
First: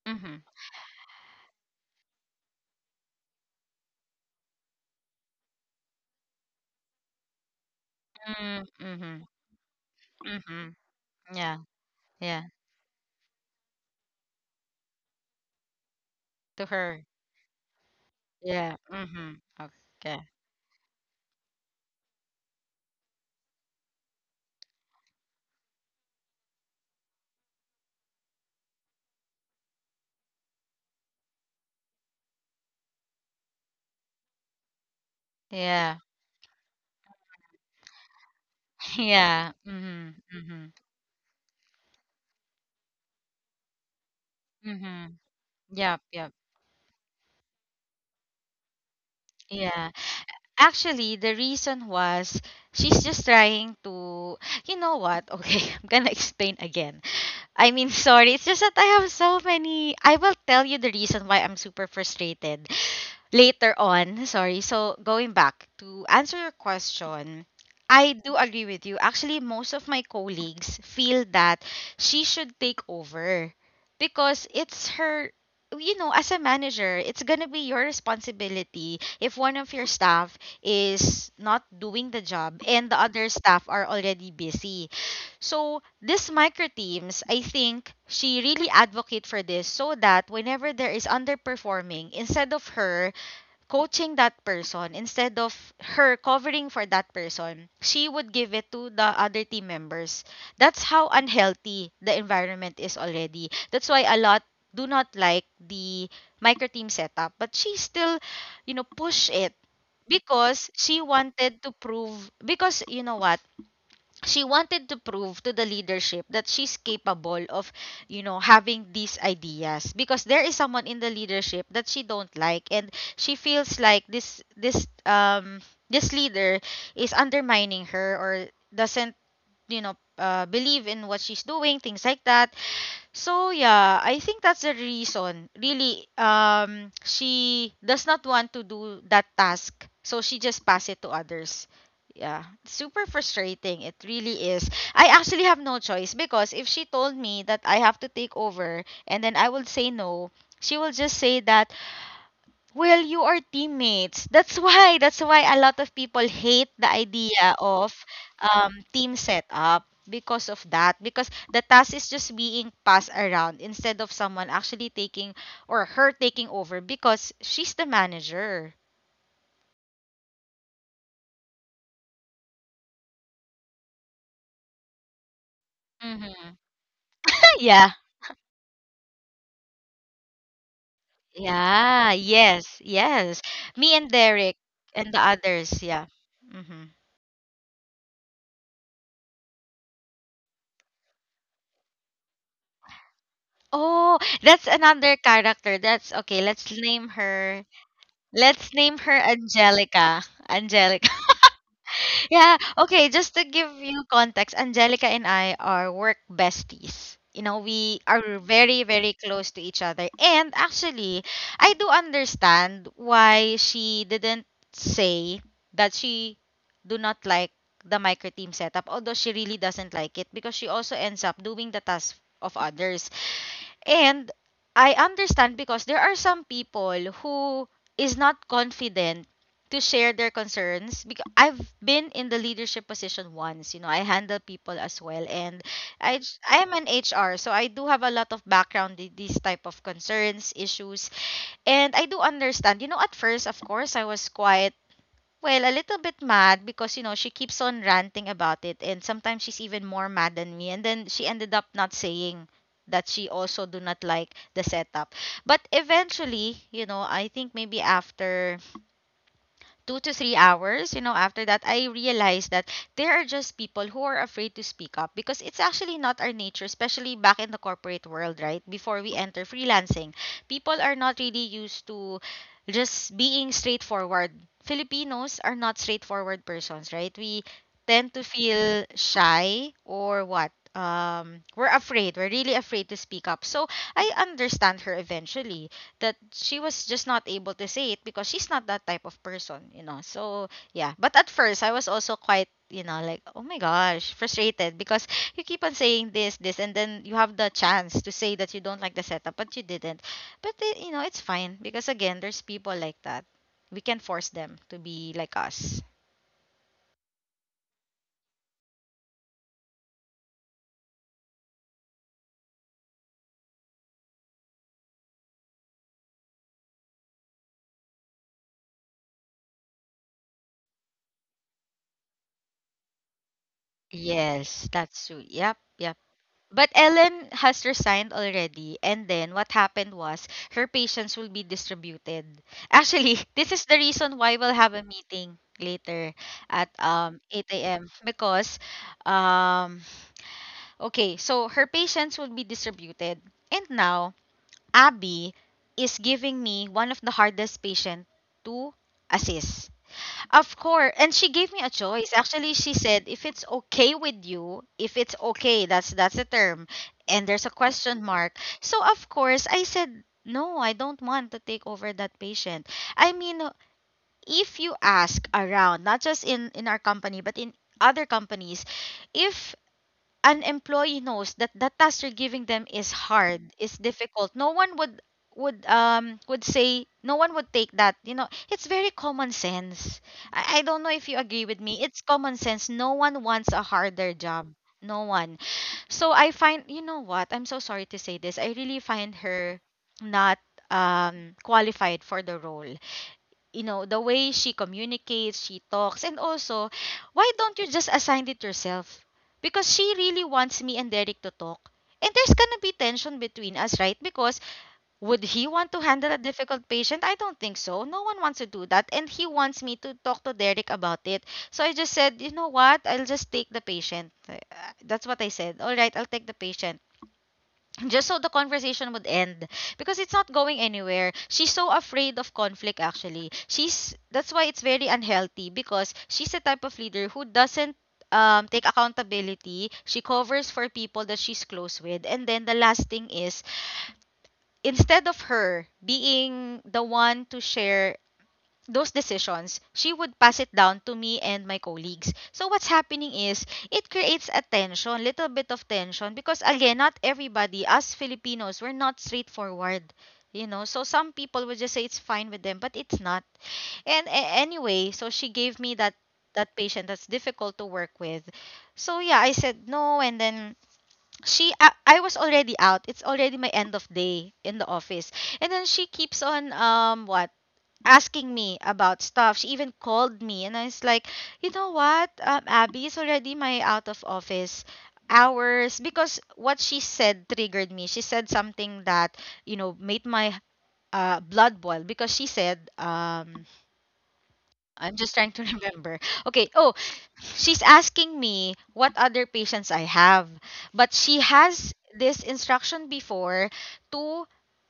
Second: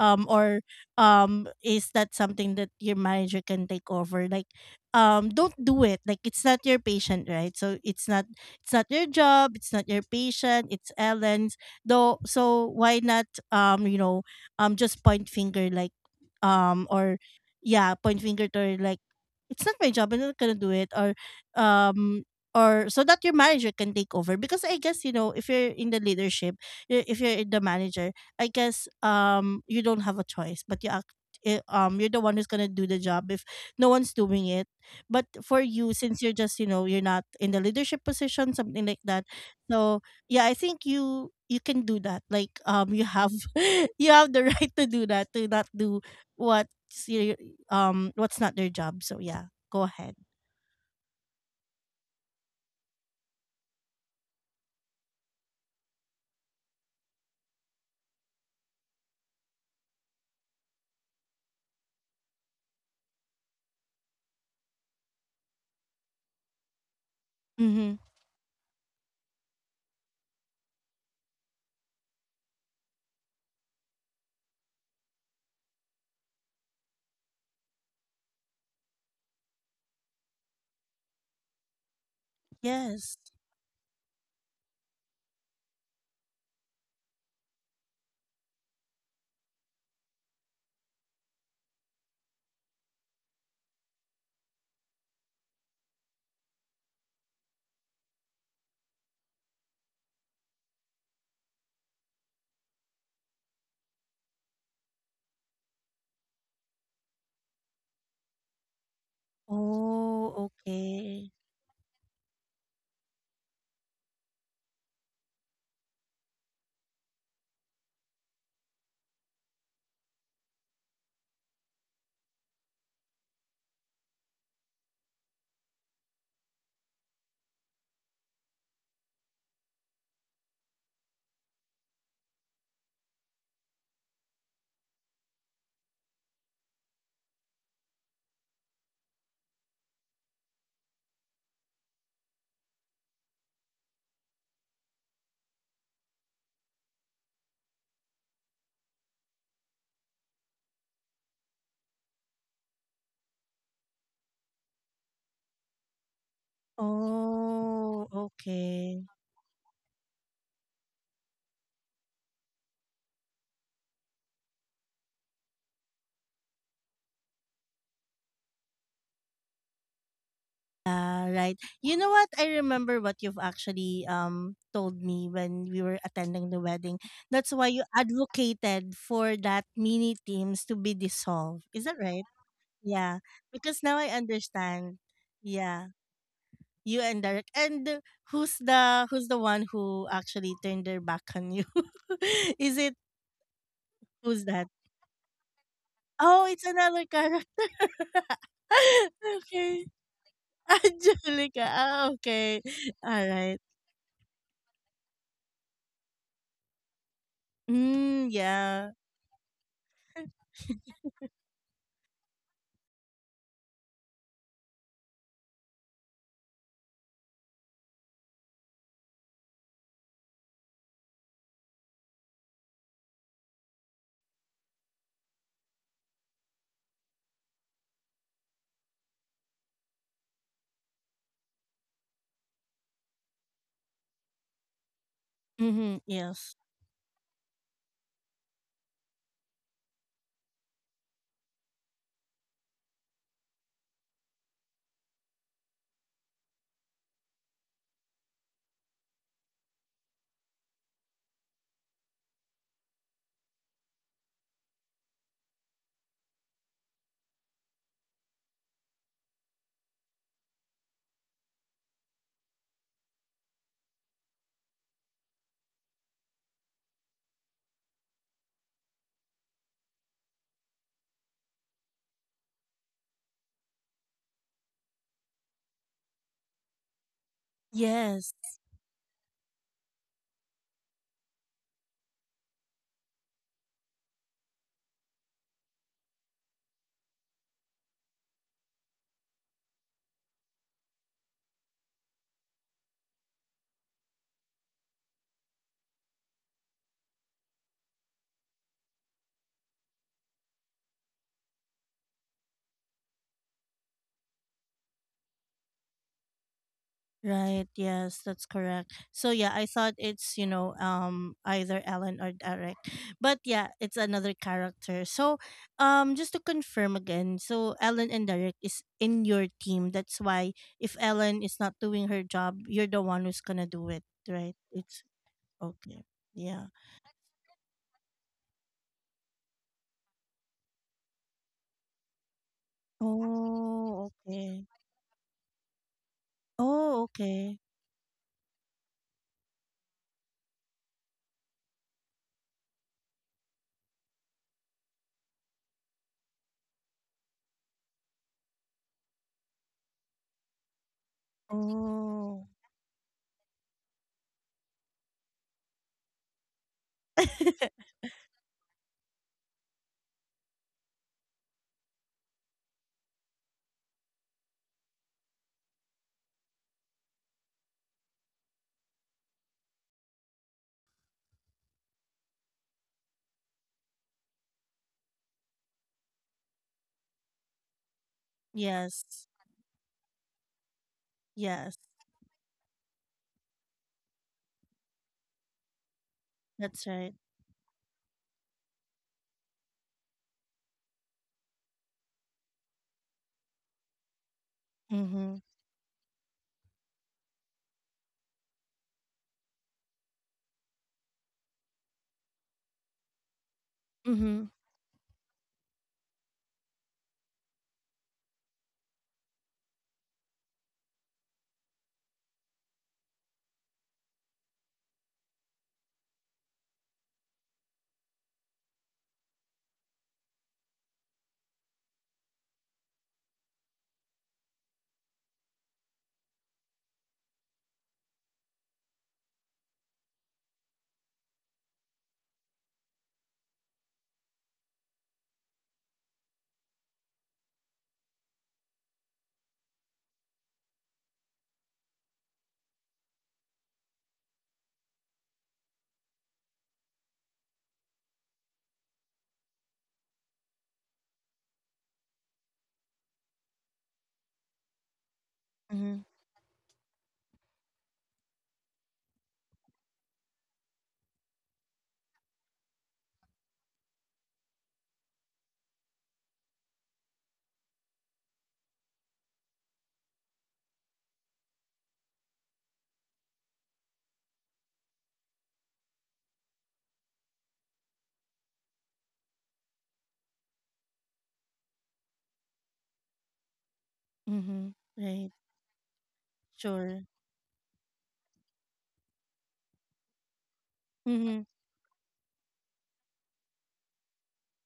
Mhm.
Or is that something that your manager can take over? Like, don't do it. Like, it's not your patient, right? So it's not
Mm,
it's not your
mhm.
job, it's not your patient,
Mhm.
it's Ellen's.
Yeah.
Though,
Yeah.
so why not, you know, just point finger, like,
To her.
or yeah, point finger to her,
Yeah.
like,
Mhm.
it's not my job.
Okay.
I'm not gonna do it. Um or so that your manager can take over. Because I guess you know if you're in the leadership, if you're the manager, I guess you don't have a choice but you act you're the one who's going to do the job if no one's doing it. But for you,
Yeah.
since you're just, you know, you're not in the leadership position, something like that.
Yeah.
So
Mhm.
yeah, I
Mhm.
think you can do that. Like you have you have the right to do
Mhm.
that, to not do
Yep, yep.
what's your what's not their job. So yeah, go
Yeah.
ahead.
Actually, the reason was she's just trying to, you know what? Okay, I'm gonna explain again. I mean, sorry, it's just that I have so many. I will tell you the reason why I'm super frustrated later on. Sorry. So going back to answer your question,
Mm-hmm.
I do agree with you. Actually, most of my colleagues feel that she should take over because it's her, you know, as a manager, it's going to be your responsibility if one of your staff is not doing the job and the
Yes.
other staff are already busy, so this micro teams, I think she really advocate for this so that whenever there is underperforming, instead of her coaching that person, instead of her covering for that person, she would give it to the other team members. That's how unhealthy the environment is already. That's why a lot do not like the micro team setup, but she still, you know, push it
Oh,
because she
okay.
wanted to prove, because you know what, she wanted to prove to the leadership that she's capable of, you know, having these ideas because there is someone in the leadership that she don't like, and she feels like this leader is undermining her or doesn't, you know, believe in what she's doing, things like that. So yeah, I think that's the reason. Really, she does not want to do that task, so she just pass it to others. Yeah, super frustrating. It really is. I actually have no choice because if she told me that I have to take over and then I will say no, she will just say that, well, you are teammates. That's why that's why a lot of people hate the idea of
Oh, okay.
team setup because of that. Because the task is just being passed around instead of someone actually taking or her taking over because she's the manager.
Yeah, right. You know what? I remember what you've actually told me when we were attending
Mm-hmm.
the wedding. That's why you
Yeah.
advocated for that mini teams to be dissolved. Is that
Yeah.
right?
Yes.
Yeah.
Yes.
Because
Me
now
and
I
Derek
understand.
and the others.
Yeah.
Yeah. Mm-hmm.
You and Derek. And who's the who's the one who actually turned their back on you? Is it
Oh,
who's
that's
that?
another character. That's okay.
Oh, it's
Let's
another
name
character.
her. Let's name her
Okay.
Angelica. Angelica.
Angelica. Ah,
Yeah,
okay.
okay, just to
Alright.
give you context, Angelica and I are work besties. You know, we
Mm,
are very,
yeah.
very close to each other. And actually, I do understand why she didn't say that she do not like the micro team setup, although she really doesn't like it because she also ends up doing the task of others. And I understand because there are some people who is not confident to share their concerns because I've been in the leadership position once, you know, I handle people as well and
Mm-hmm.
I j-
Yes.
I'm an HR, so I do have a lot of background with these type of concerns, issues, and I do understand. You know, at first, of course, I was quite well, a little bit mad because, you know, she keeps on ranting about it and sometimes she's even more mad than me. And then she ended up not saying that she also do not like the setup. But eventually, you know, I think maybe after 2 to 3 hours, you know, after that, I realized that there are just people who are afraid to speak up because it's actually not our nature, especially back in the corporate world, right? Before we enter freelancing, people are not really used to just being straightforward. Filipinos are not straightforward persons, right? We tend to
Yes.
feel shy or what? We're afraid. We're really afraid to speak up. So I understand her eventually that she was just not able to say it because she's not that type of person, you know. So yeah, but at first I was also quite, you know, like oh my gosh, frustrated because you keep on saying this, this, and then you have the chance to say that you don't like the setup, but you didn't. But it, you know, it's fine because again, there's people like that. We can force them to be like us.
Right. Yes, that's correct. So yeah, I thought it's, you know, either Ellen or Derek. But yeah, it's another character. So just to confirm again, so Ellen and Derek is in your team. That's why if Ellen is not doing her job, you're the one who's gonna do it, right?
Yes,
It's
that's true. Yep, yep.
okay.
But
Yeah.
Ellen has resigned already, and then what happened was her patients will be distributed. Actually, this is the
Oh,
reason why we'll
okay.
have a meeting later at
Oh, okay.
8 a.m. because um okay, so her patients will be distributed. And now Abby is giving me one of the hardest patient to assist. Of course. And she gave me a choice.
Oh.
Actually, she said, if it's okay with you, if it's okay, that's the term. And there's a question mark. So of course I said, no, I don't want to take over that patient. I mean, if you ask around, not just in our company, but in other companies, if an employee knows that the task you're giving them is hard, is difficult, no one would say no one would take that. You know, it's very
Yes.
common sense. I don't know if you agree with
Yes.
me. It's common sense. No one wants a harder job. No one. So I find, you
That's
know
right.
what? I'm so sorry to say this. I really find her not qualified for the role, you know, the way she
Mm-hmm.
communicates, she talks, and also why don't you just assign it yourself, because she really wants me and Derek to talk and there's gonna be tension between us, right? Because
Mm-hmm.
would he want to handle a difficult patient? I don't think so. No one wants to do that, and he wants me to talk to Derek about it. So I just said, you know what, I'll just take the patient. That's what I said. All right, I'll take the patient just so the conversation would end, because it's not going anywhere. She's so afraid of conflict. Actually, she's that's why it's very unhealthy, because she's the type of leader who doesn't take accountability. She covers for people that she's close with, and then the last thing is, instead of her being the one to share those decisions, she would pass it down to me and my colleagues. So what's happening is it creates a tension, little bit of tension, because again, not everybody, us Filipinos, we're not straightforward. You know, so some people would just say it's fine with them, but it's not. And anyway, so she gave me that
Mm-hmm.
that patient that's difficult to work with. So yeah, I said no, and then she, I was already out. It's already my end of day in the office. And then she keeps on what asking me about stuff. She even called me, and I was like, you know what, Abby is already my out of office hours, because what she said triggered me. She said something that, you know, made my blood boil, because she said
Mm-hmm.
I'm just trying
Right.
to remember. Okay. Oh,
Sure.
she's asking me what other patients I have, but she
Mm-hmm.
has this instruction before to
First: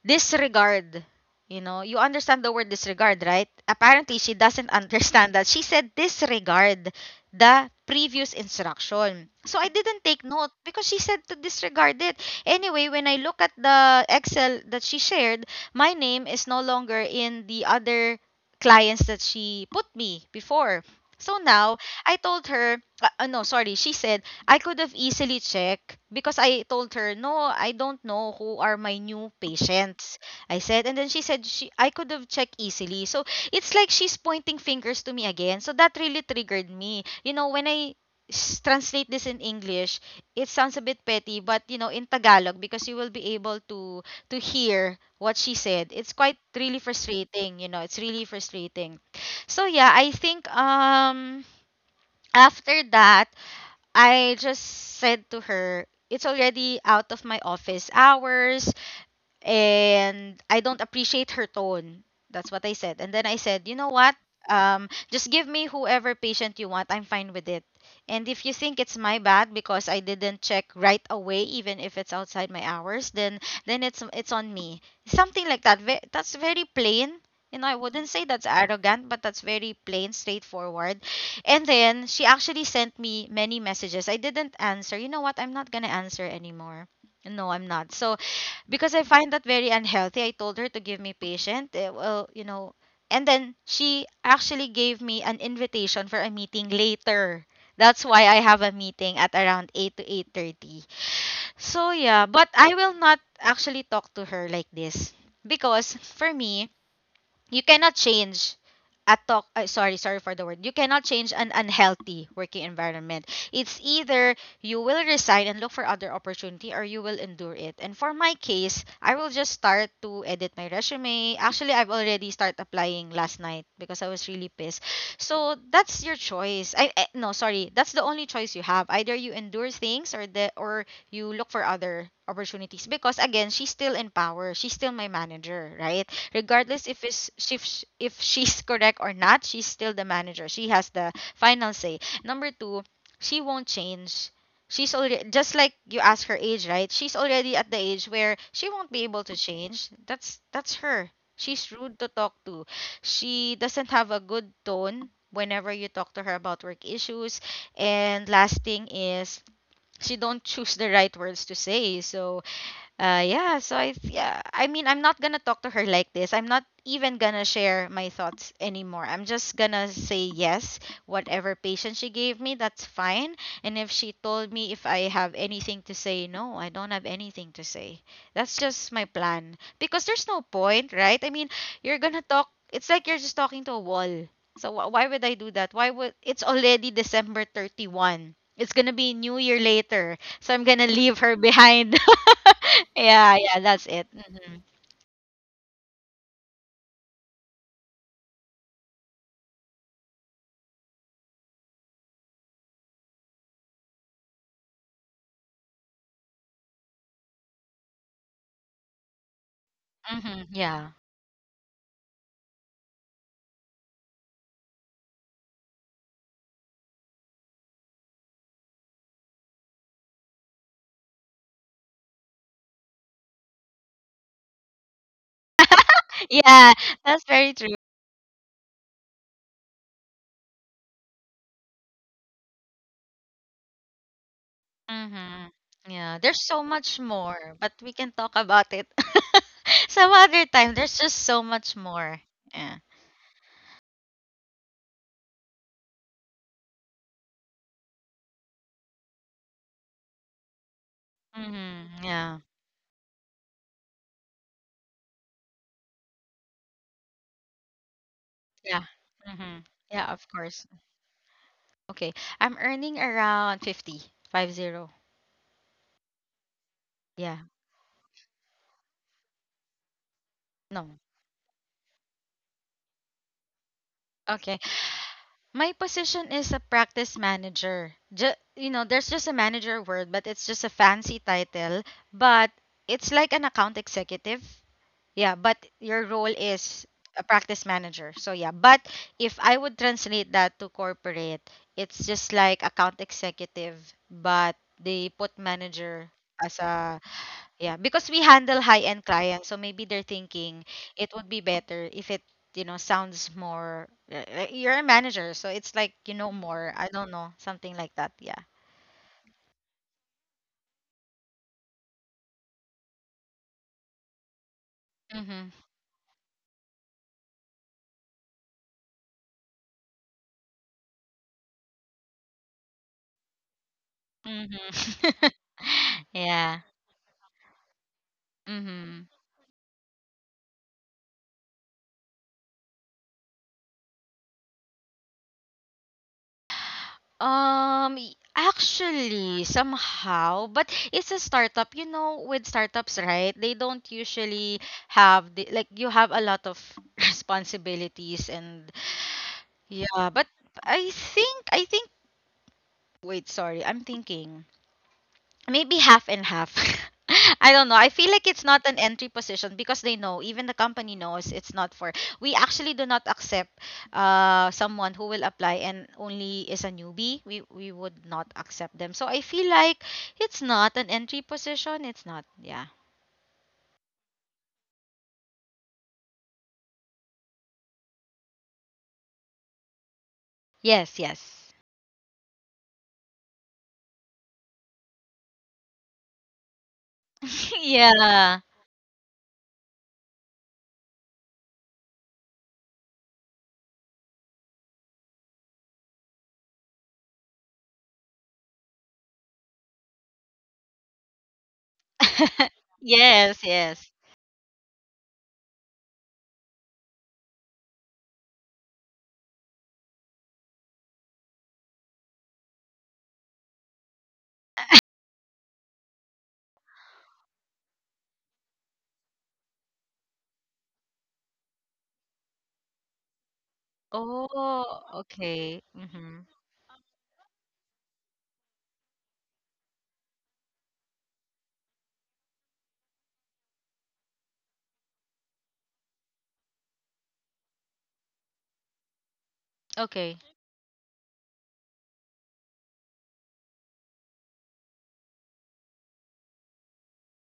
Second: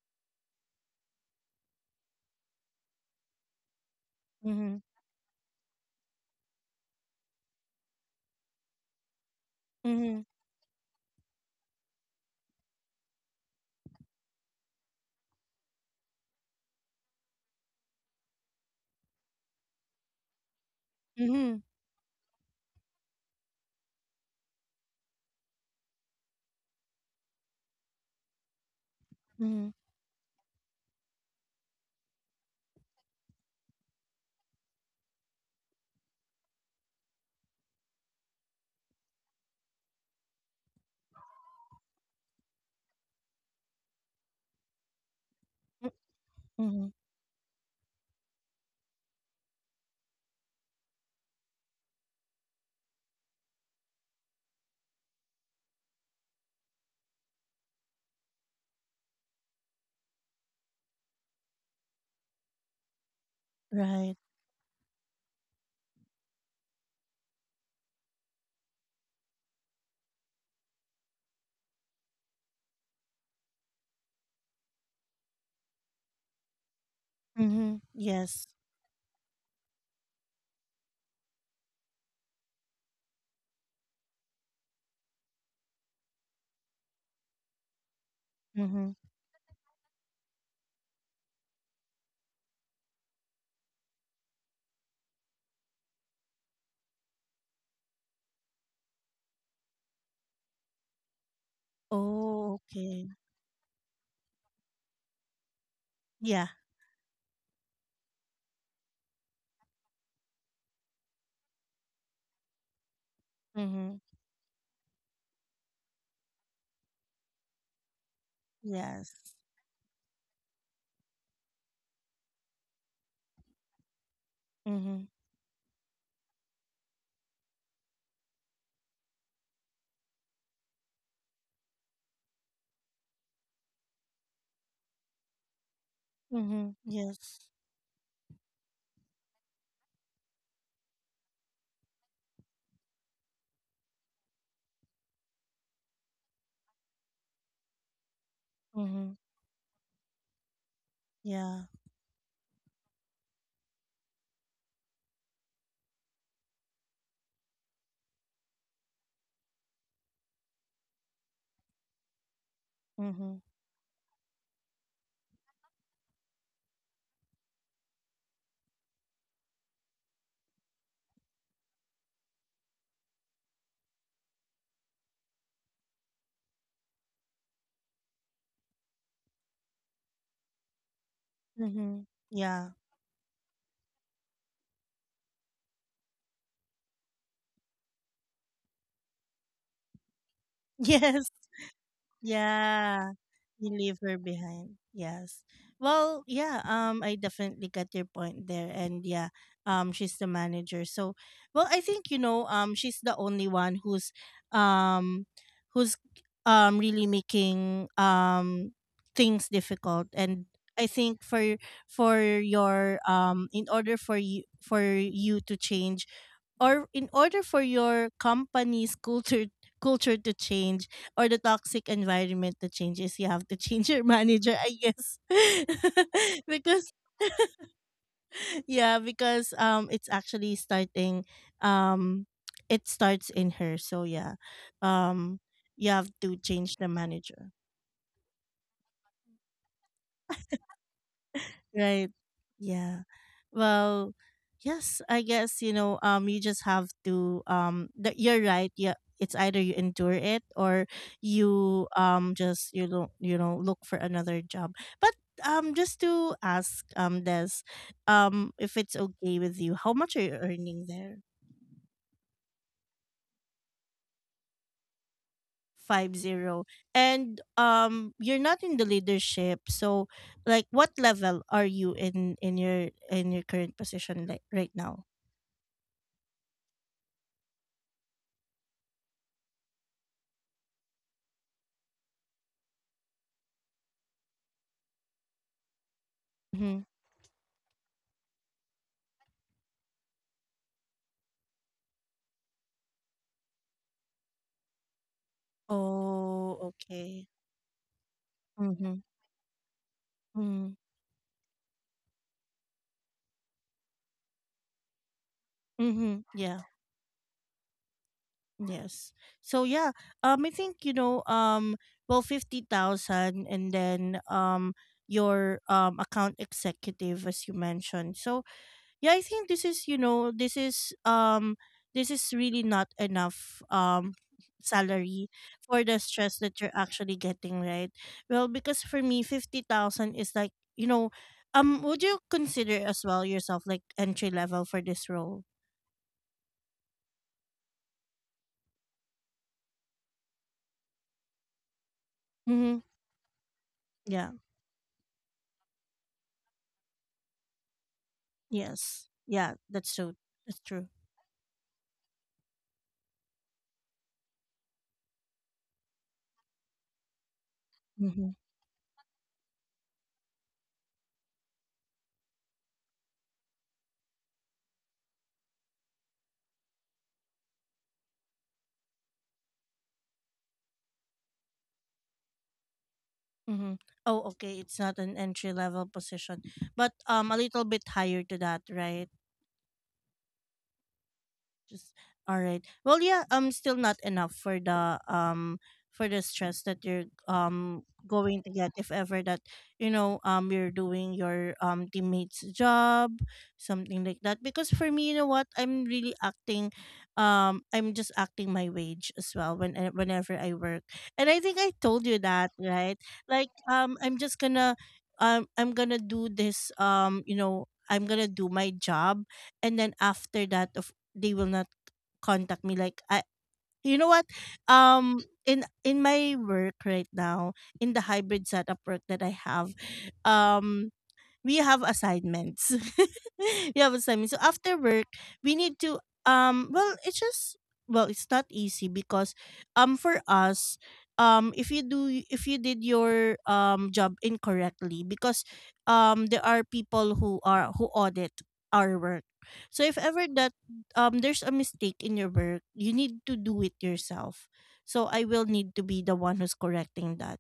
disregard. You know, you understand the word disregard, right? Apparently, she doesn't
Mm-hmm.
understand that. She said disregard the previous instruction. So I didn't
Mm-hmm.
take note because she said to disregard it. Anyway, when I look at the Excel that she shared, my name is no longer in the other clients that she put me before. So
Mm-hmm.
now, I told her, no, sorry, she said, I could have easily checked, because I told her, no, I don't know who are my new
Mm-hmm.
patients. I said, and then she said, I could have checked easily. So it's like she's pointing fingers to me again. So that really triggered me. You know, when I translate this in English, it sounds a bit petty, but you know, in Tagalog, because you will be able to hear what she said,
Mm-hmm.
it's quite really
Mm-hmm.
frustrating, you know, it's really frustrating. So yeah, I think after that, I just said to her, it's already out of my office hours and I don't appreciate her tone. That's what I said. And then I said, you know
Right.
what? Just give me whoever patient you want. I'm fine with it. And if you think it's my bad because I didn't check right away, even if it's outside my hours, then it's on me. Something like that. That's very plain. You know,
Mm-hmm.
I wouldn't say
Yes.
that's arrogant, but that's very plain, straightforward. And then she actually sent me many messages. I didn't answer. You know what? I'm not gonna answer anymore. No, I'm not. So
Mm-hmm.
because I find that very unhealthy. I told her to give me patient. Well, you know, and then she actually gave me an invitation for a meeting later. That's why I have a meeting at around 8 to 8:30. So yeah, but
Oh,
I will
okay.
not actually talk to her like this, because for
Yeah.
me, you cannot change a talk sorry for the word, you cannot change an unhealthy working environment. It's
Mm-hmm.
either you will resign and look for other opportunity, or you will endure it. And for my case,
Yes.
I will just start to edit my resume. Actually, I've already started applying last night because I was really pissed.
Mm-hmm.
So that's your choice. I No, sorry, that's the only choice you have. Either you endure things or you look for other opportunities, because again, she's still in power, she's still my manager, right?
Mm-hmm.
Regardless if is
Yes.
if sh- if she's correct or not, she's still the manager. She has the final say. Number two, she won't change. She's already, just like you ask her age, right, she's already at the age where she won't be
Mm-hmm.
able to change. That's her.
Yeah.
She's rude to talk to. She doesn't have a good tone whenever you talk to her about work issues. And last thing is, she don't choose the right words to say. So
Mm-hmm.
yeah, so yeah, I mean, I'm not gonna talk to her like this. I'm not even gonna share my thoughts anymore. I'm just gonna say yes, whatever patience she gave me, that's fine. And if she told me if I have anything to say, no, I don't have anything to say. That's just my plan because there's no point, right? I mean,
Mm-hmm.
you're gonna talk.
Yeah.
It's like you're just talking to a wall. So why would I do that? Why would, it's already December 31? It's gonna be New Year later, so I'm gonna leave
Yes.
her behind.
Yeah,
Yeah, yeah,
you
that's
leave
it.
her
Hmm.
behind. Yes. Well, yeah, I definitely get your point there. And yeah, she's the manager. So, well, I think, you know, she's the only one who's um who's really making things difficult. And
Hmm.
I
Yeah,
think for your in order for you to change, or in order for your company's culture to change, or the toxic environment to change, is you have to change your manager, I guess.
yeah,
Because
that's very true.
yeah, because it's actually starting, um it starts in her. So yeah, um
Hmm.
you have
Yeah,
to
there's so
change the
much
manager.
more, but we can talk about it some other time. There's just so much
Right.
more. Yeah.
Yeah. Well, yes, I guess, you know, you just have to that you're right. Yeah, it's either you endure it, or you
Hmm. Yeah.
just you don't, you know, look for another job. But just to ask, Des, if
Yeah.
it's okay with
Hmm.
you, how
Yeah,
much are
of
you
course.
earning there?
Okay, I'm earning around 50, five zero.
Five zero. And
Yeah.
you're not in the leadership, so like what
No.
level are you in your current position like
Okay.
right now?
My position is a practice manager. You know, there's just a manager word, but it's just a fancy title. But it's like an account executive. Yeah, but your role
Mm-hmm.
is a practice manager. So yeah, but if I would translate that to corporate, it's just like account executive, but they put manager
Oh,
as a
okay.
yeah, because we handle
Mm-hmm.
high-end clients, so maybe they're thinking
Mm-hmm.
it would be better if it, you know, sounds more. You're a manager, so it's like you
Mm-hmm.
know
Yeah.
more. I don't know, something like that. Yeah.
Yes. So yeah, I think, you know, well, 50,000, and then
Mhm.
your account executive, as you mentioned. So yeah, I think this is, you know, this is really not enough
Mhm.
salary for the stress that
Yeah.
you're actually getting, right? Well, because for
Mhm.
me, 50,000 is like, you know, would you consider as well yourself like entry level for this role?
Actually, somehow, but it's a startup. You know, with
Mm-hmm.
startups, right? They don't
Yeah.
usually have the like you have a lot of responsibilities and
Yes. Yeah, that's true.
yeah, but
That's true.
I think wait, sorry. I'm thinking maybe half and half. I don't know. I feel
Mm-hmm.
like it's not an entry position because they know, even the company knows it's not for. We actually do not accept someone who will apply and only is a newbie. We would not accept them. So I feel like it's not an entry position. It's not. Yeah.
Mm-hmm. Oh, okay, it's not an entry level position, but a little bit higher to that, right?
Yes, yes.
Just all right. Well, yeah, still not enough for the stress that you're going
Yeah.
to get if ever that you know you're doing your teammates job, something like that. Because for me, you know what, I'm really acting, I'm just acting my wage as well when whenever I work. And I think I told you that, right?
Yes,
Like
yes.
I'm just gonna I'm gonna do this, you know, I'm gonna do my job, and then after that of they will not contact me like I you know what um in my work right now, in the hybrid setup work that I have, um we have assignments. We have assignments. So after
Oh,
work, we
okay.
need to
Mhm.
well it's just, well it's not easy because for us, if you do if you did your job incorrectly, because there are people who are who audit our work. So if
Okay.
ever that there's a mistake in your work, you need to do it yourself. So I will need to be the one who's correcting that.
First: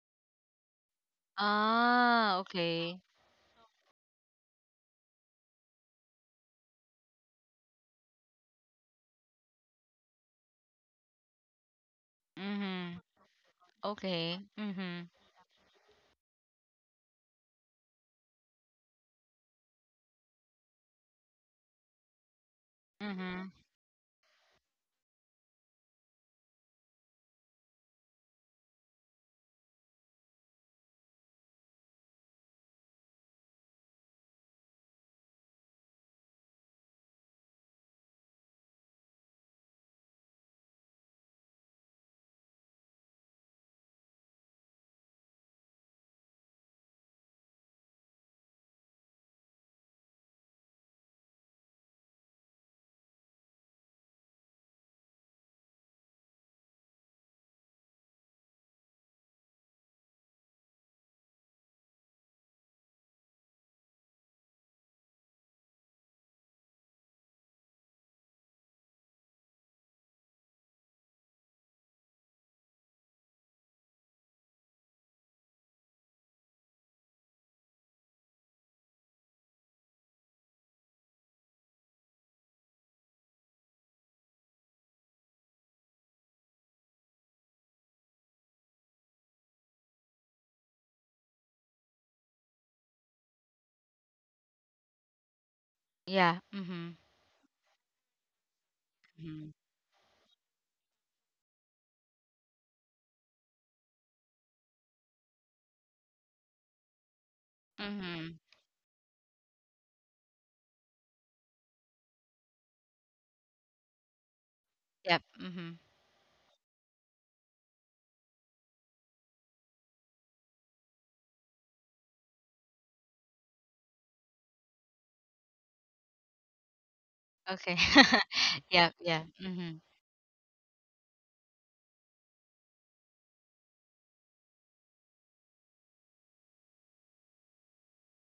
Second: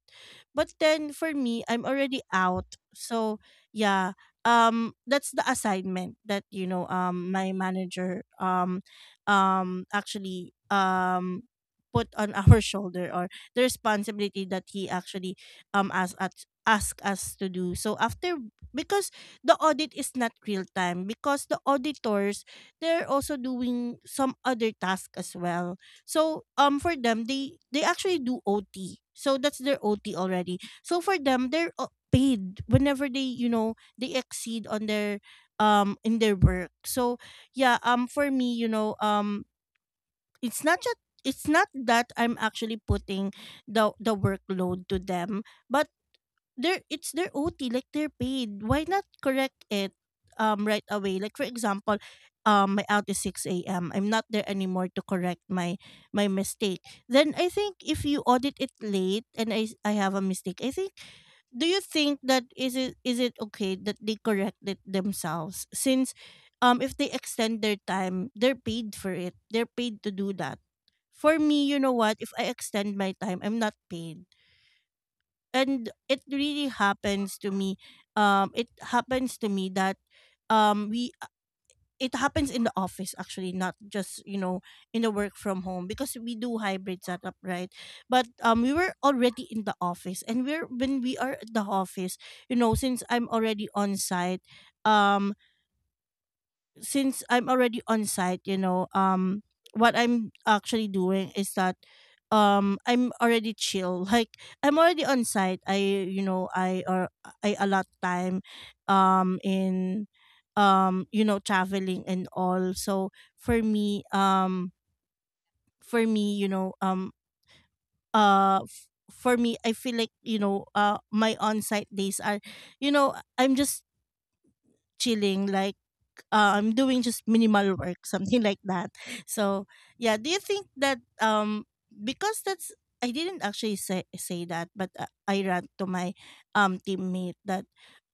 But then for me, I'm already
Ah,
out.
okay.
So yeah, that's the assignment that, you know, my manager actually put on our
Mm-hmm.
shoulder, or the
Okay.
responsibility that he
Mm-hmm.
actually asked us to do so after. Because the audit is not real time, because the auditors they're also
Mm-hmm.
doing some other task as well. So for them, they actually do OT, so that's their OT already. So for them they're paid whenever they you know they exceed on their in their work. So yeah, for me, you know, it's not just, it's not that I'm actually putting the workload to them, but their it's their OT, like they're paid. Why not correct it right away? Like for example, my out is six AM. I'm not there anymore to correct my mistake. Then I think if you audit it late and I have a mistake, I think do you think that is it okay that they correct it themselves, since if they extend their time, they're paid for it, they're paid to do that. For me, you know what, if I extend my time, I'm not paid. And it really happens to me. It happens to me that we it happens in the office, actually, not just, you know, in the work from home, because we do hybrid setup, right? But we were already in the office and we're when we are at the office, you know, since I'm already on site. um
Yeah. Mm-hmm.
since I'm already on site, you know,
Mm-hmm.
what I'm actually doing is that I'm already chill. Like I'm already on site. I allot
Mm-hmm.
time, um in, you know, traveling and all. So for me,
Yep. Mm-hmm.
you know, for me I feel like, you know, my on site days are, you know, I'm just chilling, like I'm doing just
Okay.
minimal work, something like
Yep.
that.
Yeah.
So
Mm-hmm.
yeah, do you think that because that's, I didn't actually say that, but I rant to my teammate that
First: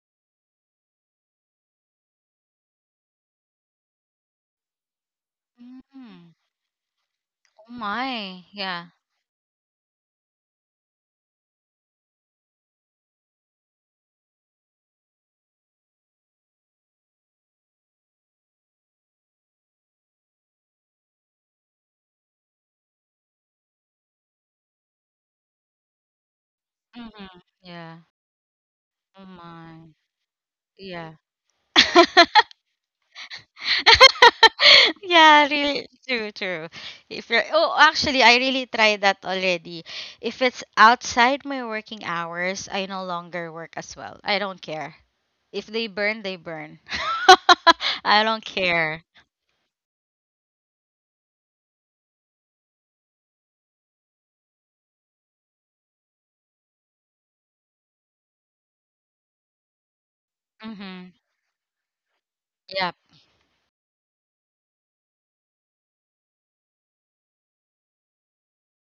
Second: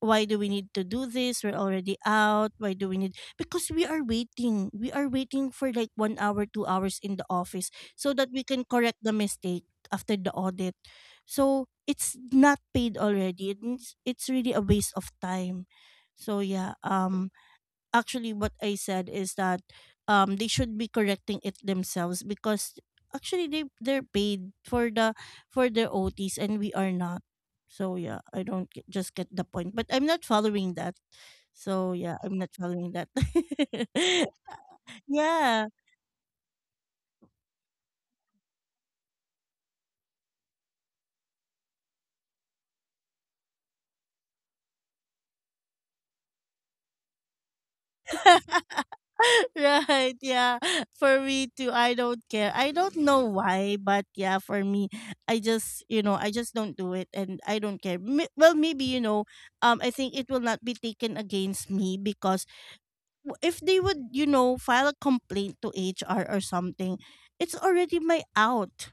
why do we need to do this? We're already out. Why do we need? Because we are waiting. We are waiting for like one
Mm-hmm.
hour, 2 hours in the office
Oh
so that we
my.
can
Yeah.
correct the mistake after the audit. So it's not paid already. It's really a waste of time. So yeah, actually what I said is that they should be correcting it themselves, because actually they're paid for the for their OTs and we are not.
Mm-hmm.
So
Yeah.
yeah, I don't get, just
Oh
get the point.
my.
But I'm not following that.
Yeah.
So yeah, I'm not following that.
Yeah,
Yeah.
really true, true. If you're oh, actually, I really tried that already. If it's outside my working hours, I no longer work as well. I don't care. If they burn, they burn. I don't care.
Right. Yeah, for me too, I don't care. I don't know why, but yeah, for me, I just, you know, I just don't do it and I don't care. Well maybe, you know, I think it will not be
Mhm.
taken against me, because
Yep.
if they would, you know, file a complaint to HR or something, it's already my out,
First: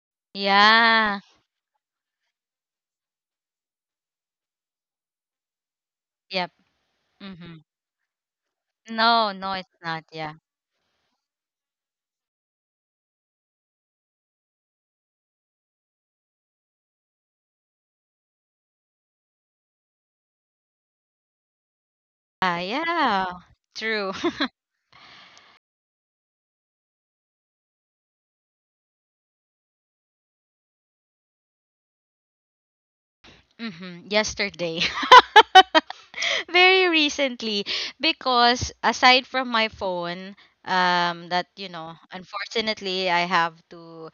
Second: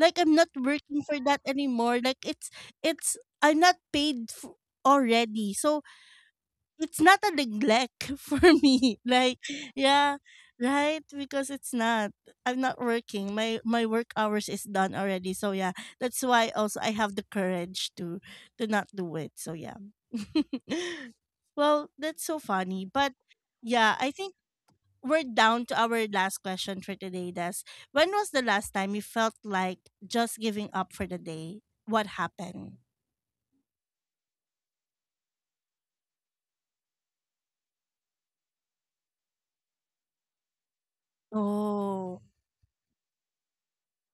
like I'm not working
Yeah.
for that anymore, like it's I'm not paid already. So
Yep.
it's not a
Mhm.
neglect for me.
No,
Like,
no, it's not.
yeah,
Yeah.
right? Because it's not. I'm not working. My work hours is done already. So yeah, that's why also I have the courage to not do it. So yeah. Well, that's so
Ah,
funny. But
yeah.
yeah, I
True.
think we're down to our last question for today, Des. When was the last time you felt like just giving up for the day? What happened?
Mhm. Yesterday. Very recently because aside from my phone, that, you know,
Oh.
unfortunately I have to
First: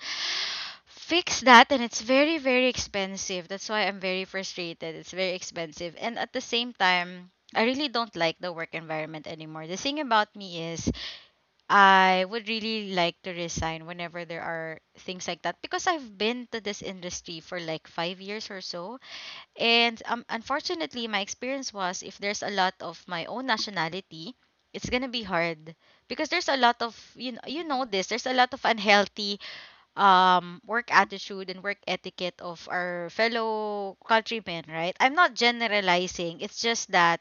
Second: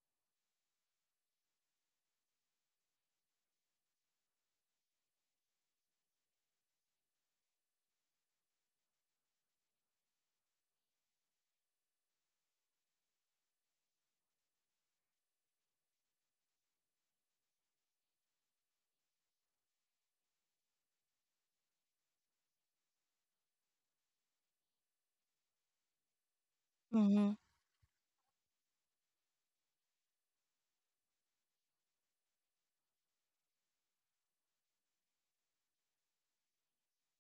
fix that and it's very very expensive. That's why I'm very frustrated. It's very expensive. And at the same time, I really don't like the work environment anymore. The thing about me is I would really like to resign whenever there are things like that because I've been to this industry for like 5 years or so. And unfortunately, my experience was if there's a lot of my own nationality, it's gonna be hard because there's a lot of
Mm-hmm.
you know this, there's a lot of unhealthy work attitude and work etiquette of our fellow countrymen, right? I'm not generalizing, it's just that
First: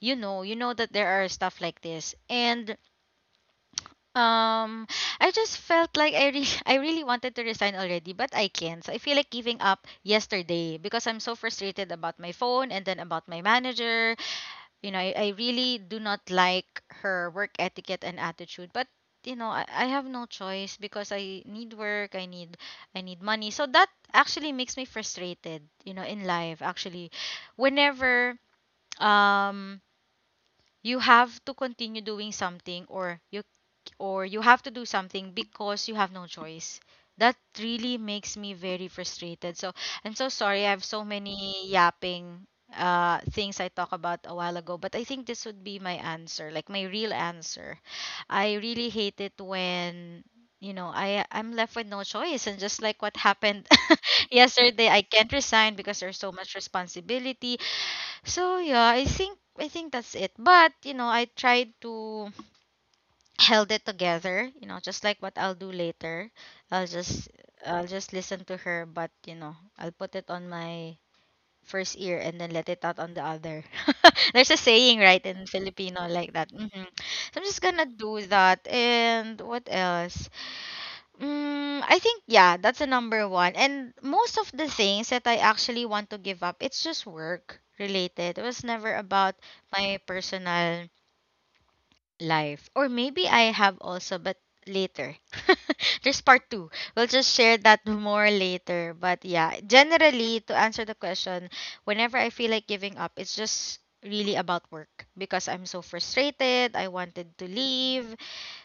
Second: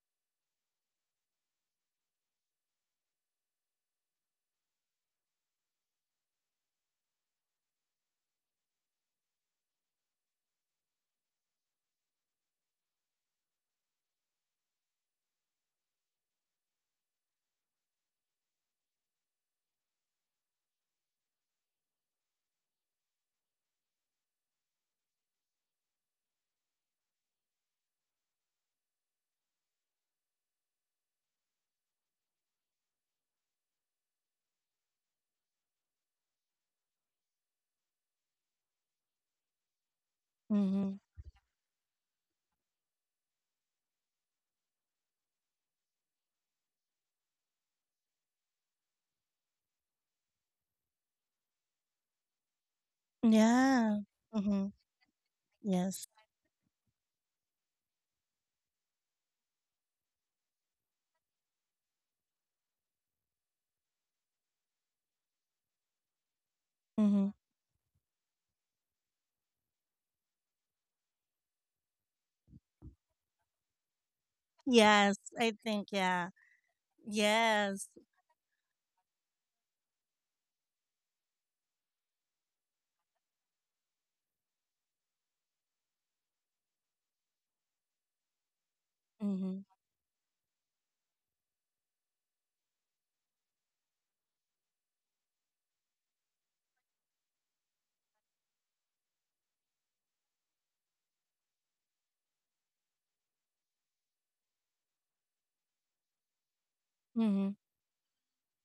you know that there are stuff like this. And um, I just felt like I really, I really wanted to resign already, but I can't. So I feel like giving up yesterday because I'm so frustrated about my phone and then about my manager. You know, I really do not like her work etiquette and attitude, but you know, I have no choice because I need work, I need money. So that actually makes me frustrated, you know, in life actually. Whenever um you have to continue doing something, or you have to do something because you have no choice, that really makes me very frustrated. So I'm so sorry, I have
Mm-hmm.
so many yapping things I talked about a while ago, but I think this would be my answer, like my real answer. I really hate it when, you know, I'm left with no choice, and just like what happened
Yeah. Mm-hmm.
yesterday, I can't resign because
Yes.
there's so much responsibility. So yeah, I think that's it. But you know, I tried to held it together. You know, just like what I'll do later. I'll just
Mm-hmm.
I'll just listen to her, but you know, I'll put it on my first ear and then let it out on the other. There's a saying
Yes,
right in
I think
Filipino
yeah.
like that. Hmm. So I'm just gonna
Yes.
do that. And what else? Mm, I think yeah, that's the number 1. And most of the things that I actually want to give up, it's just work related. It was never about
Mm-hmm.
my personal life. Or maybe I have also, but later. There's part two. We'll just share that more later. But yeah, generally to answer the question, whenever I feel like giving up, it's just really about work because I'm so frustrated. I wanted to
Mm-hmm.
leave.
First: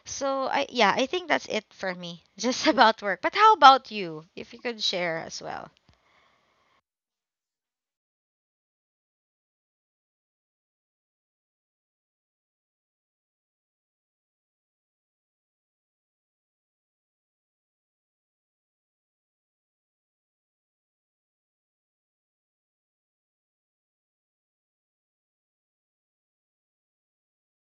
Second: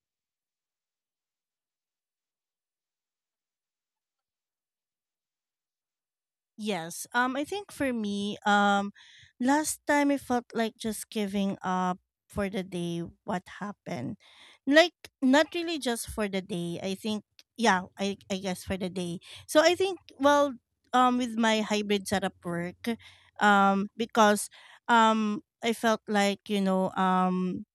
So I yeah, I think that's it for me. Just about work. But how about you? If you could share as well.
Yes. I think for me, last time I felt like just giving up for the day. What happened? Like not really just for the day. I think yeah. I guess for the day. So I think well, with my hybrid setup work, because I felt like, you know,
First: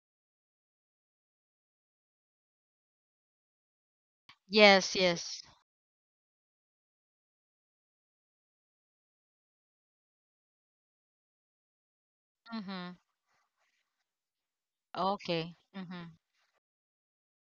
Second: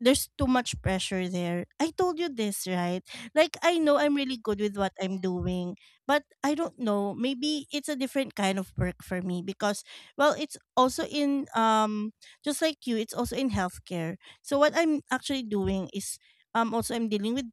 there's too much pressure there. I told you this, right? Like I know I'm really good with what
Yes,
I'm
yes.
doing, but I don't know, maybe it's a different kind of work for me because well, it's also in just like you,
Mhm.
it's also in healthcare. So what I'm actually
Okay.
doing
Mhm.
is also I'm dealing with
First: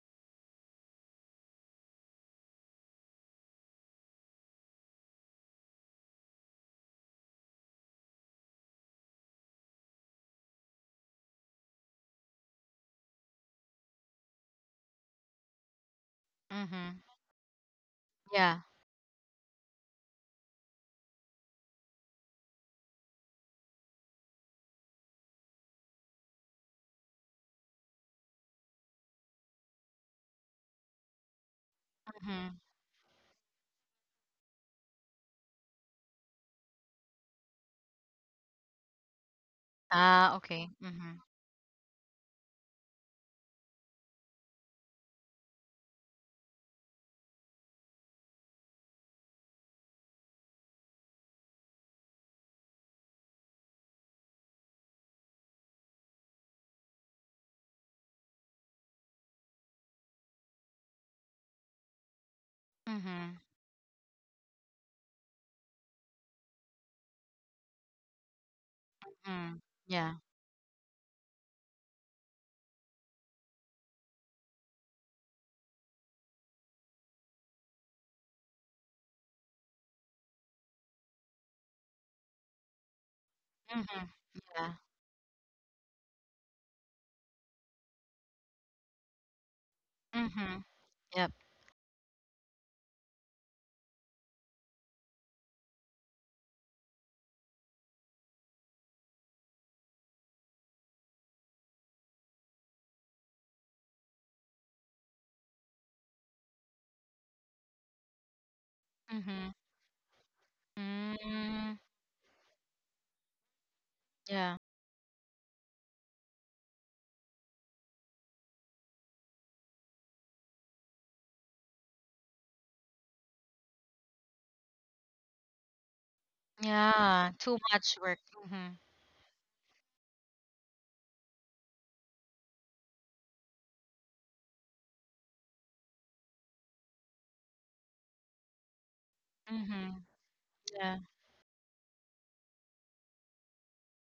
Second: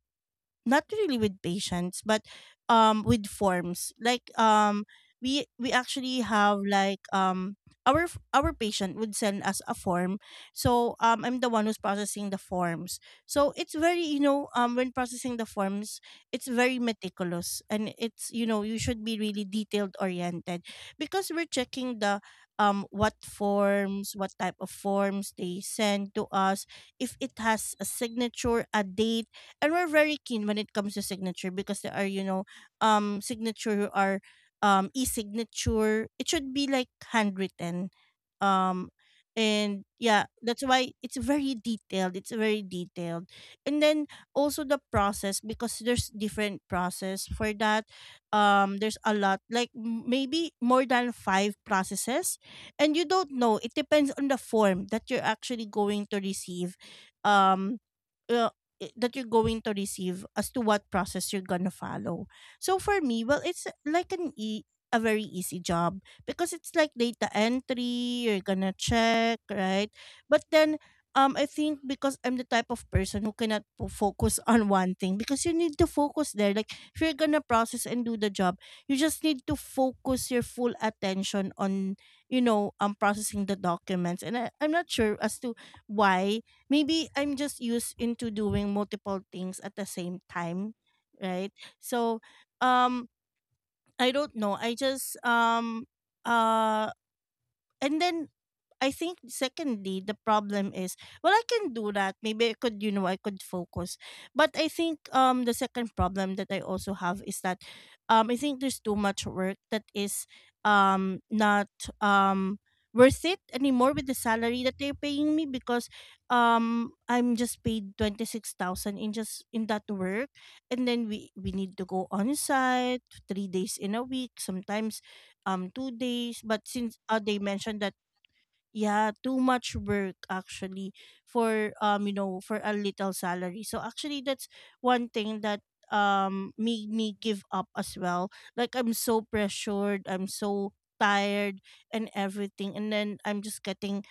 not really with patients but with forms. We actually have our our patient would send us a form, so I'm the one who's processing the forms. So it's very when processing the forms, it's very
Mhm.
meticulous, and it's, you
Yeah.
know, you should be really detailed oriented because we're checking the what forms, what type of forms they send to us, if it has a signature, a date. And we're very keen when it comes to signature because there are, you know,
Mhm.
signature or e-signature, it should be like handwritten. um and yeah,
Ah,
that's
okay.
why it's
Mhm.
very detailed, it's very detailed. And then also the process, because there's different process for that. There's a lot, like maybe more than five processes, and you don't know, it depends on the form that you're actually going to receive, um uh, that you're going to receive as to what process you're gonna follow. So for me,
Mhm.
well, it's like an e a very easy job because it's like data entry. You're gonna check,
Mhm.
right?
Yeah.
But then, I think because I'm the type of person who cannot focus on one thing, because you need to focus there. Like, if you're gonna process and do the job, you just need to focus your full attention on, you know, processing the
Mhm.
documents. And I'm
Yeah.
not sure as to why. Maybe I'm just used into doing multiple things at the same
Mhm.
time,
Yep.
right? So um I don't know. I just uh and then I think secondly, the problem is, well, I can do that. Maybe I could, you know, I could focus. But I think the second problem that I also have is that I think there's too much
Mhm.
work that is not
Mm.
um worth it anymore with the
Yeah.
salary that they're paying me, because I'm just paid 26,000 in just in that work. And then we need to go on site 3 days in a week, sometimes 2 days. But since
Yeah,
they
too
mentioned that,
much work. Mhm.
yeah, too much work actually for you know, for a little salary. So actually that's one thing that made me give up as well. Like, I'm so pressured,
Mhm.
I'm so
Yeah.
tired and everything. And then I'm just getting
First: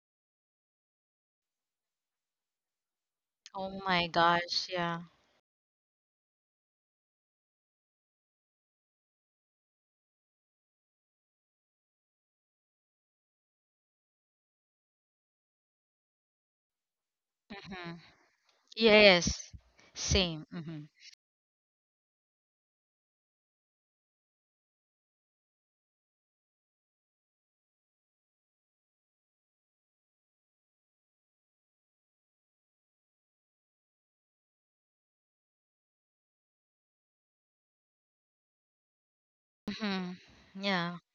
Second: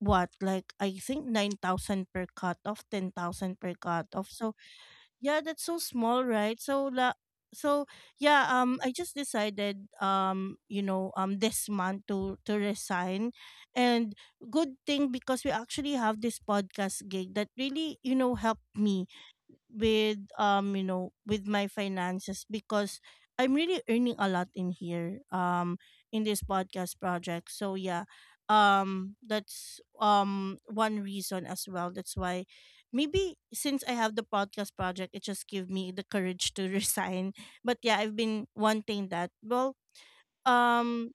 what, like I think 9,000 per cut off, 10,000
Oh
per cut
my
off. So
gosh, yeah.
yeah, that's so small, right? So yeah, I just decided this month to resign. And good thing, because we actually have this podcast gig that really,
Mhm.
you know, helped me
Yes.
with
Same.
you
Mhm.
know, with my finances, because I'm really earning a lot in here, in this podcast project. So yeah, that's one reason as well. That's why, maybe since I have the podcast project, it just gave me the courage to resign. But yeah, I've been wanting that. Well,
Mhm. Yeah.
um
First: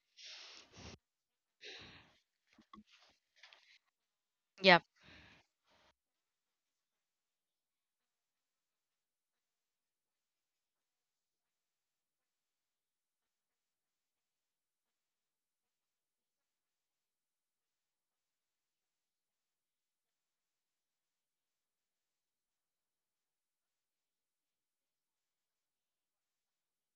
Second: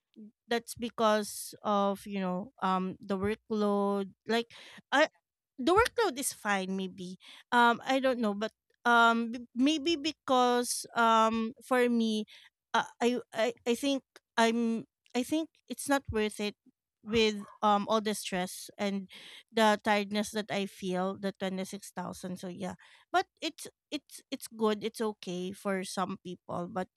that's because of, you know, the workload. Like,
Yep.
I the workload is fine, maybe. I don't know. But maybe because for me, I think i'm I think it's not worth it with all the stress and the tiredness that I feel, the 26,000. So yeah, but it's good, it's okay for some people, but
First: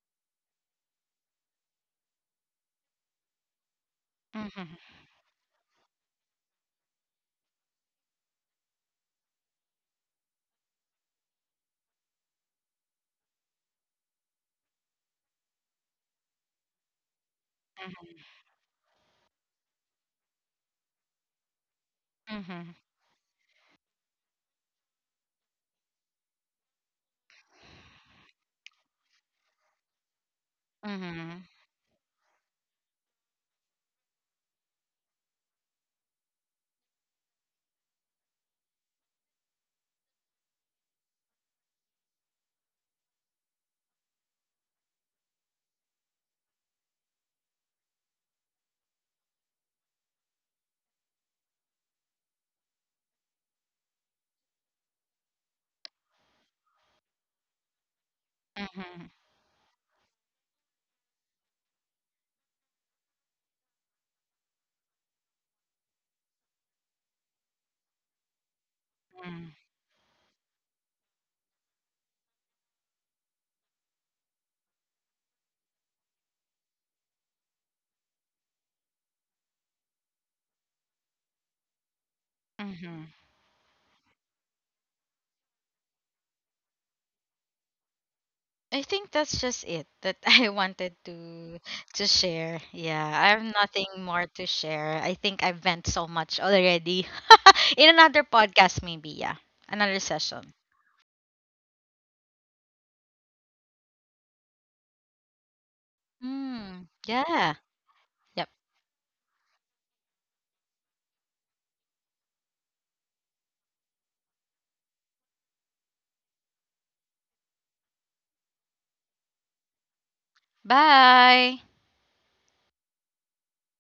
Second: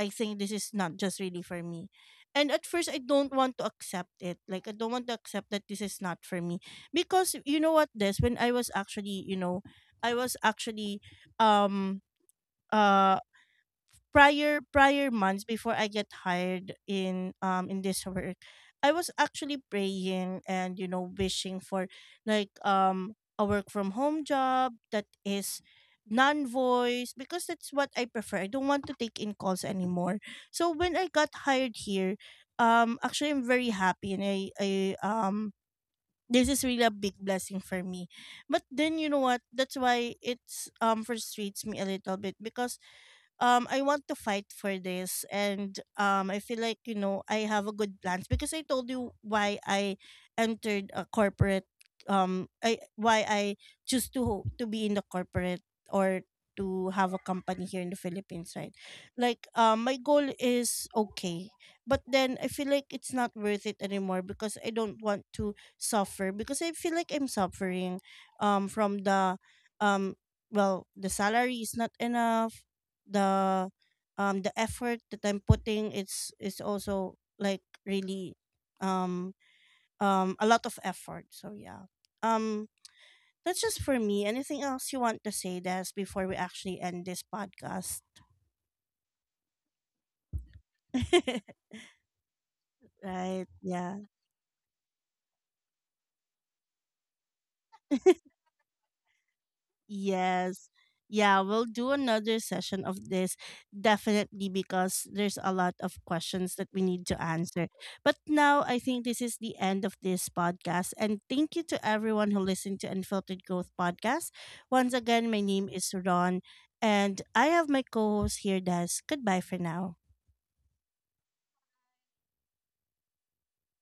I think this is not just really for me. And at first, I don't want to accept it. Like, I
Mhm.
don't want to accept that this is not for me. Because, you know what, this, when I was actually, you know, I was actually um uh prior months before I get hired in this work, I was actually praying and, you know, wishing for like
Mhm,
a work from home job that is non voice, because that's what I prefer. I don't want to take in calls anymore. So when I got
mhm,
hired here, actually I'm very happy, and I um this is really a big blessing for me. But then, you know what, that's why it's frustrates me a little bit, because I want to fight for this, and I feel like, you know, I have a good plans, because I told you why I entered a corporate, I why I choose to be in the corporate, or to have a company here in the Philippines, right?
mhm,
Like, my goal is okay. But then I feel like it's not worth it anymore because I don't want to suffer, because I feel like I'm suffering from the
mhm,
um well, the salary is not enough, the the effort that I'm putting, it's is also like really um a lot of effort. So yeah. Um
mhm.
that's just for me. Anything else you want to say, Des, before we actually end this podcast?
I think that's just it, that I wanted to share. Yeah, I have
Right.
nothing
Yeah.
more to share. I think I've vent so much already. In another podcast, maybe, yeah. Another session.
Yes. Yeah, we'll do another session of this definitely, because there's a lot of questions that we
Mm,
need to
yeah.
answer. But
Yep.
now I think this is the end of this podcast. And thank you to everyone who listened to Unfiltered Growth Podcast. Once again, my name is Ron, and I have my co host here, Des. Goodbye for now.
Bye.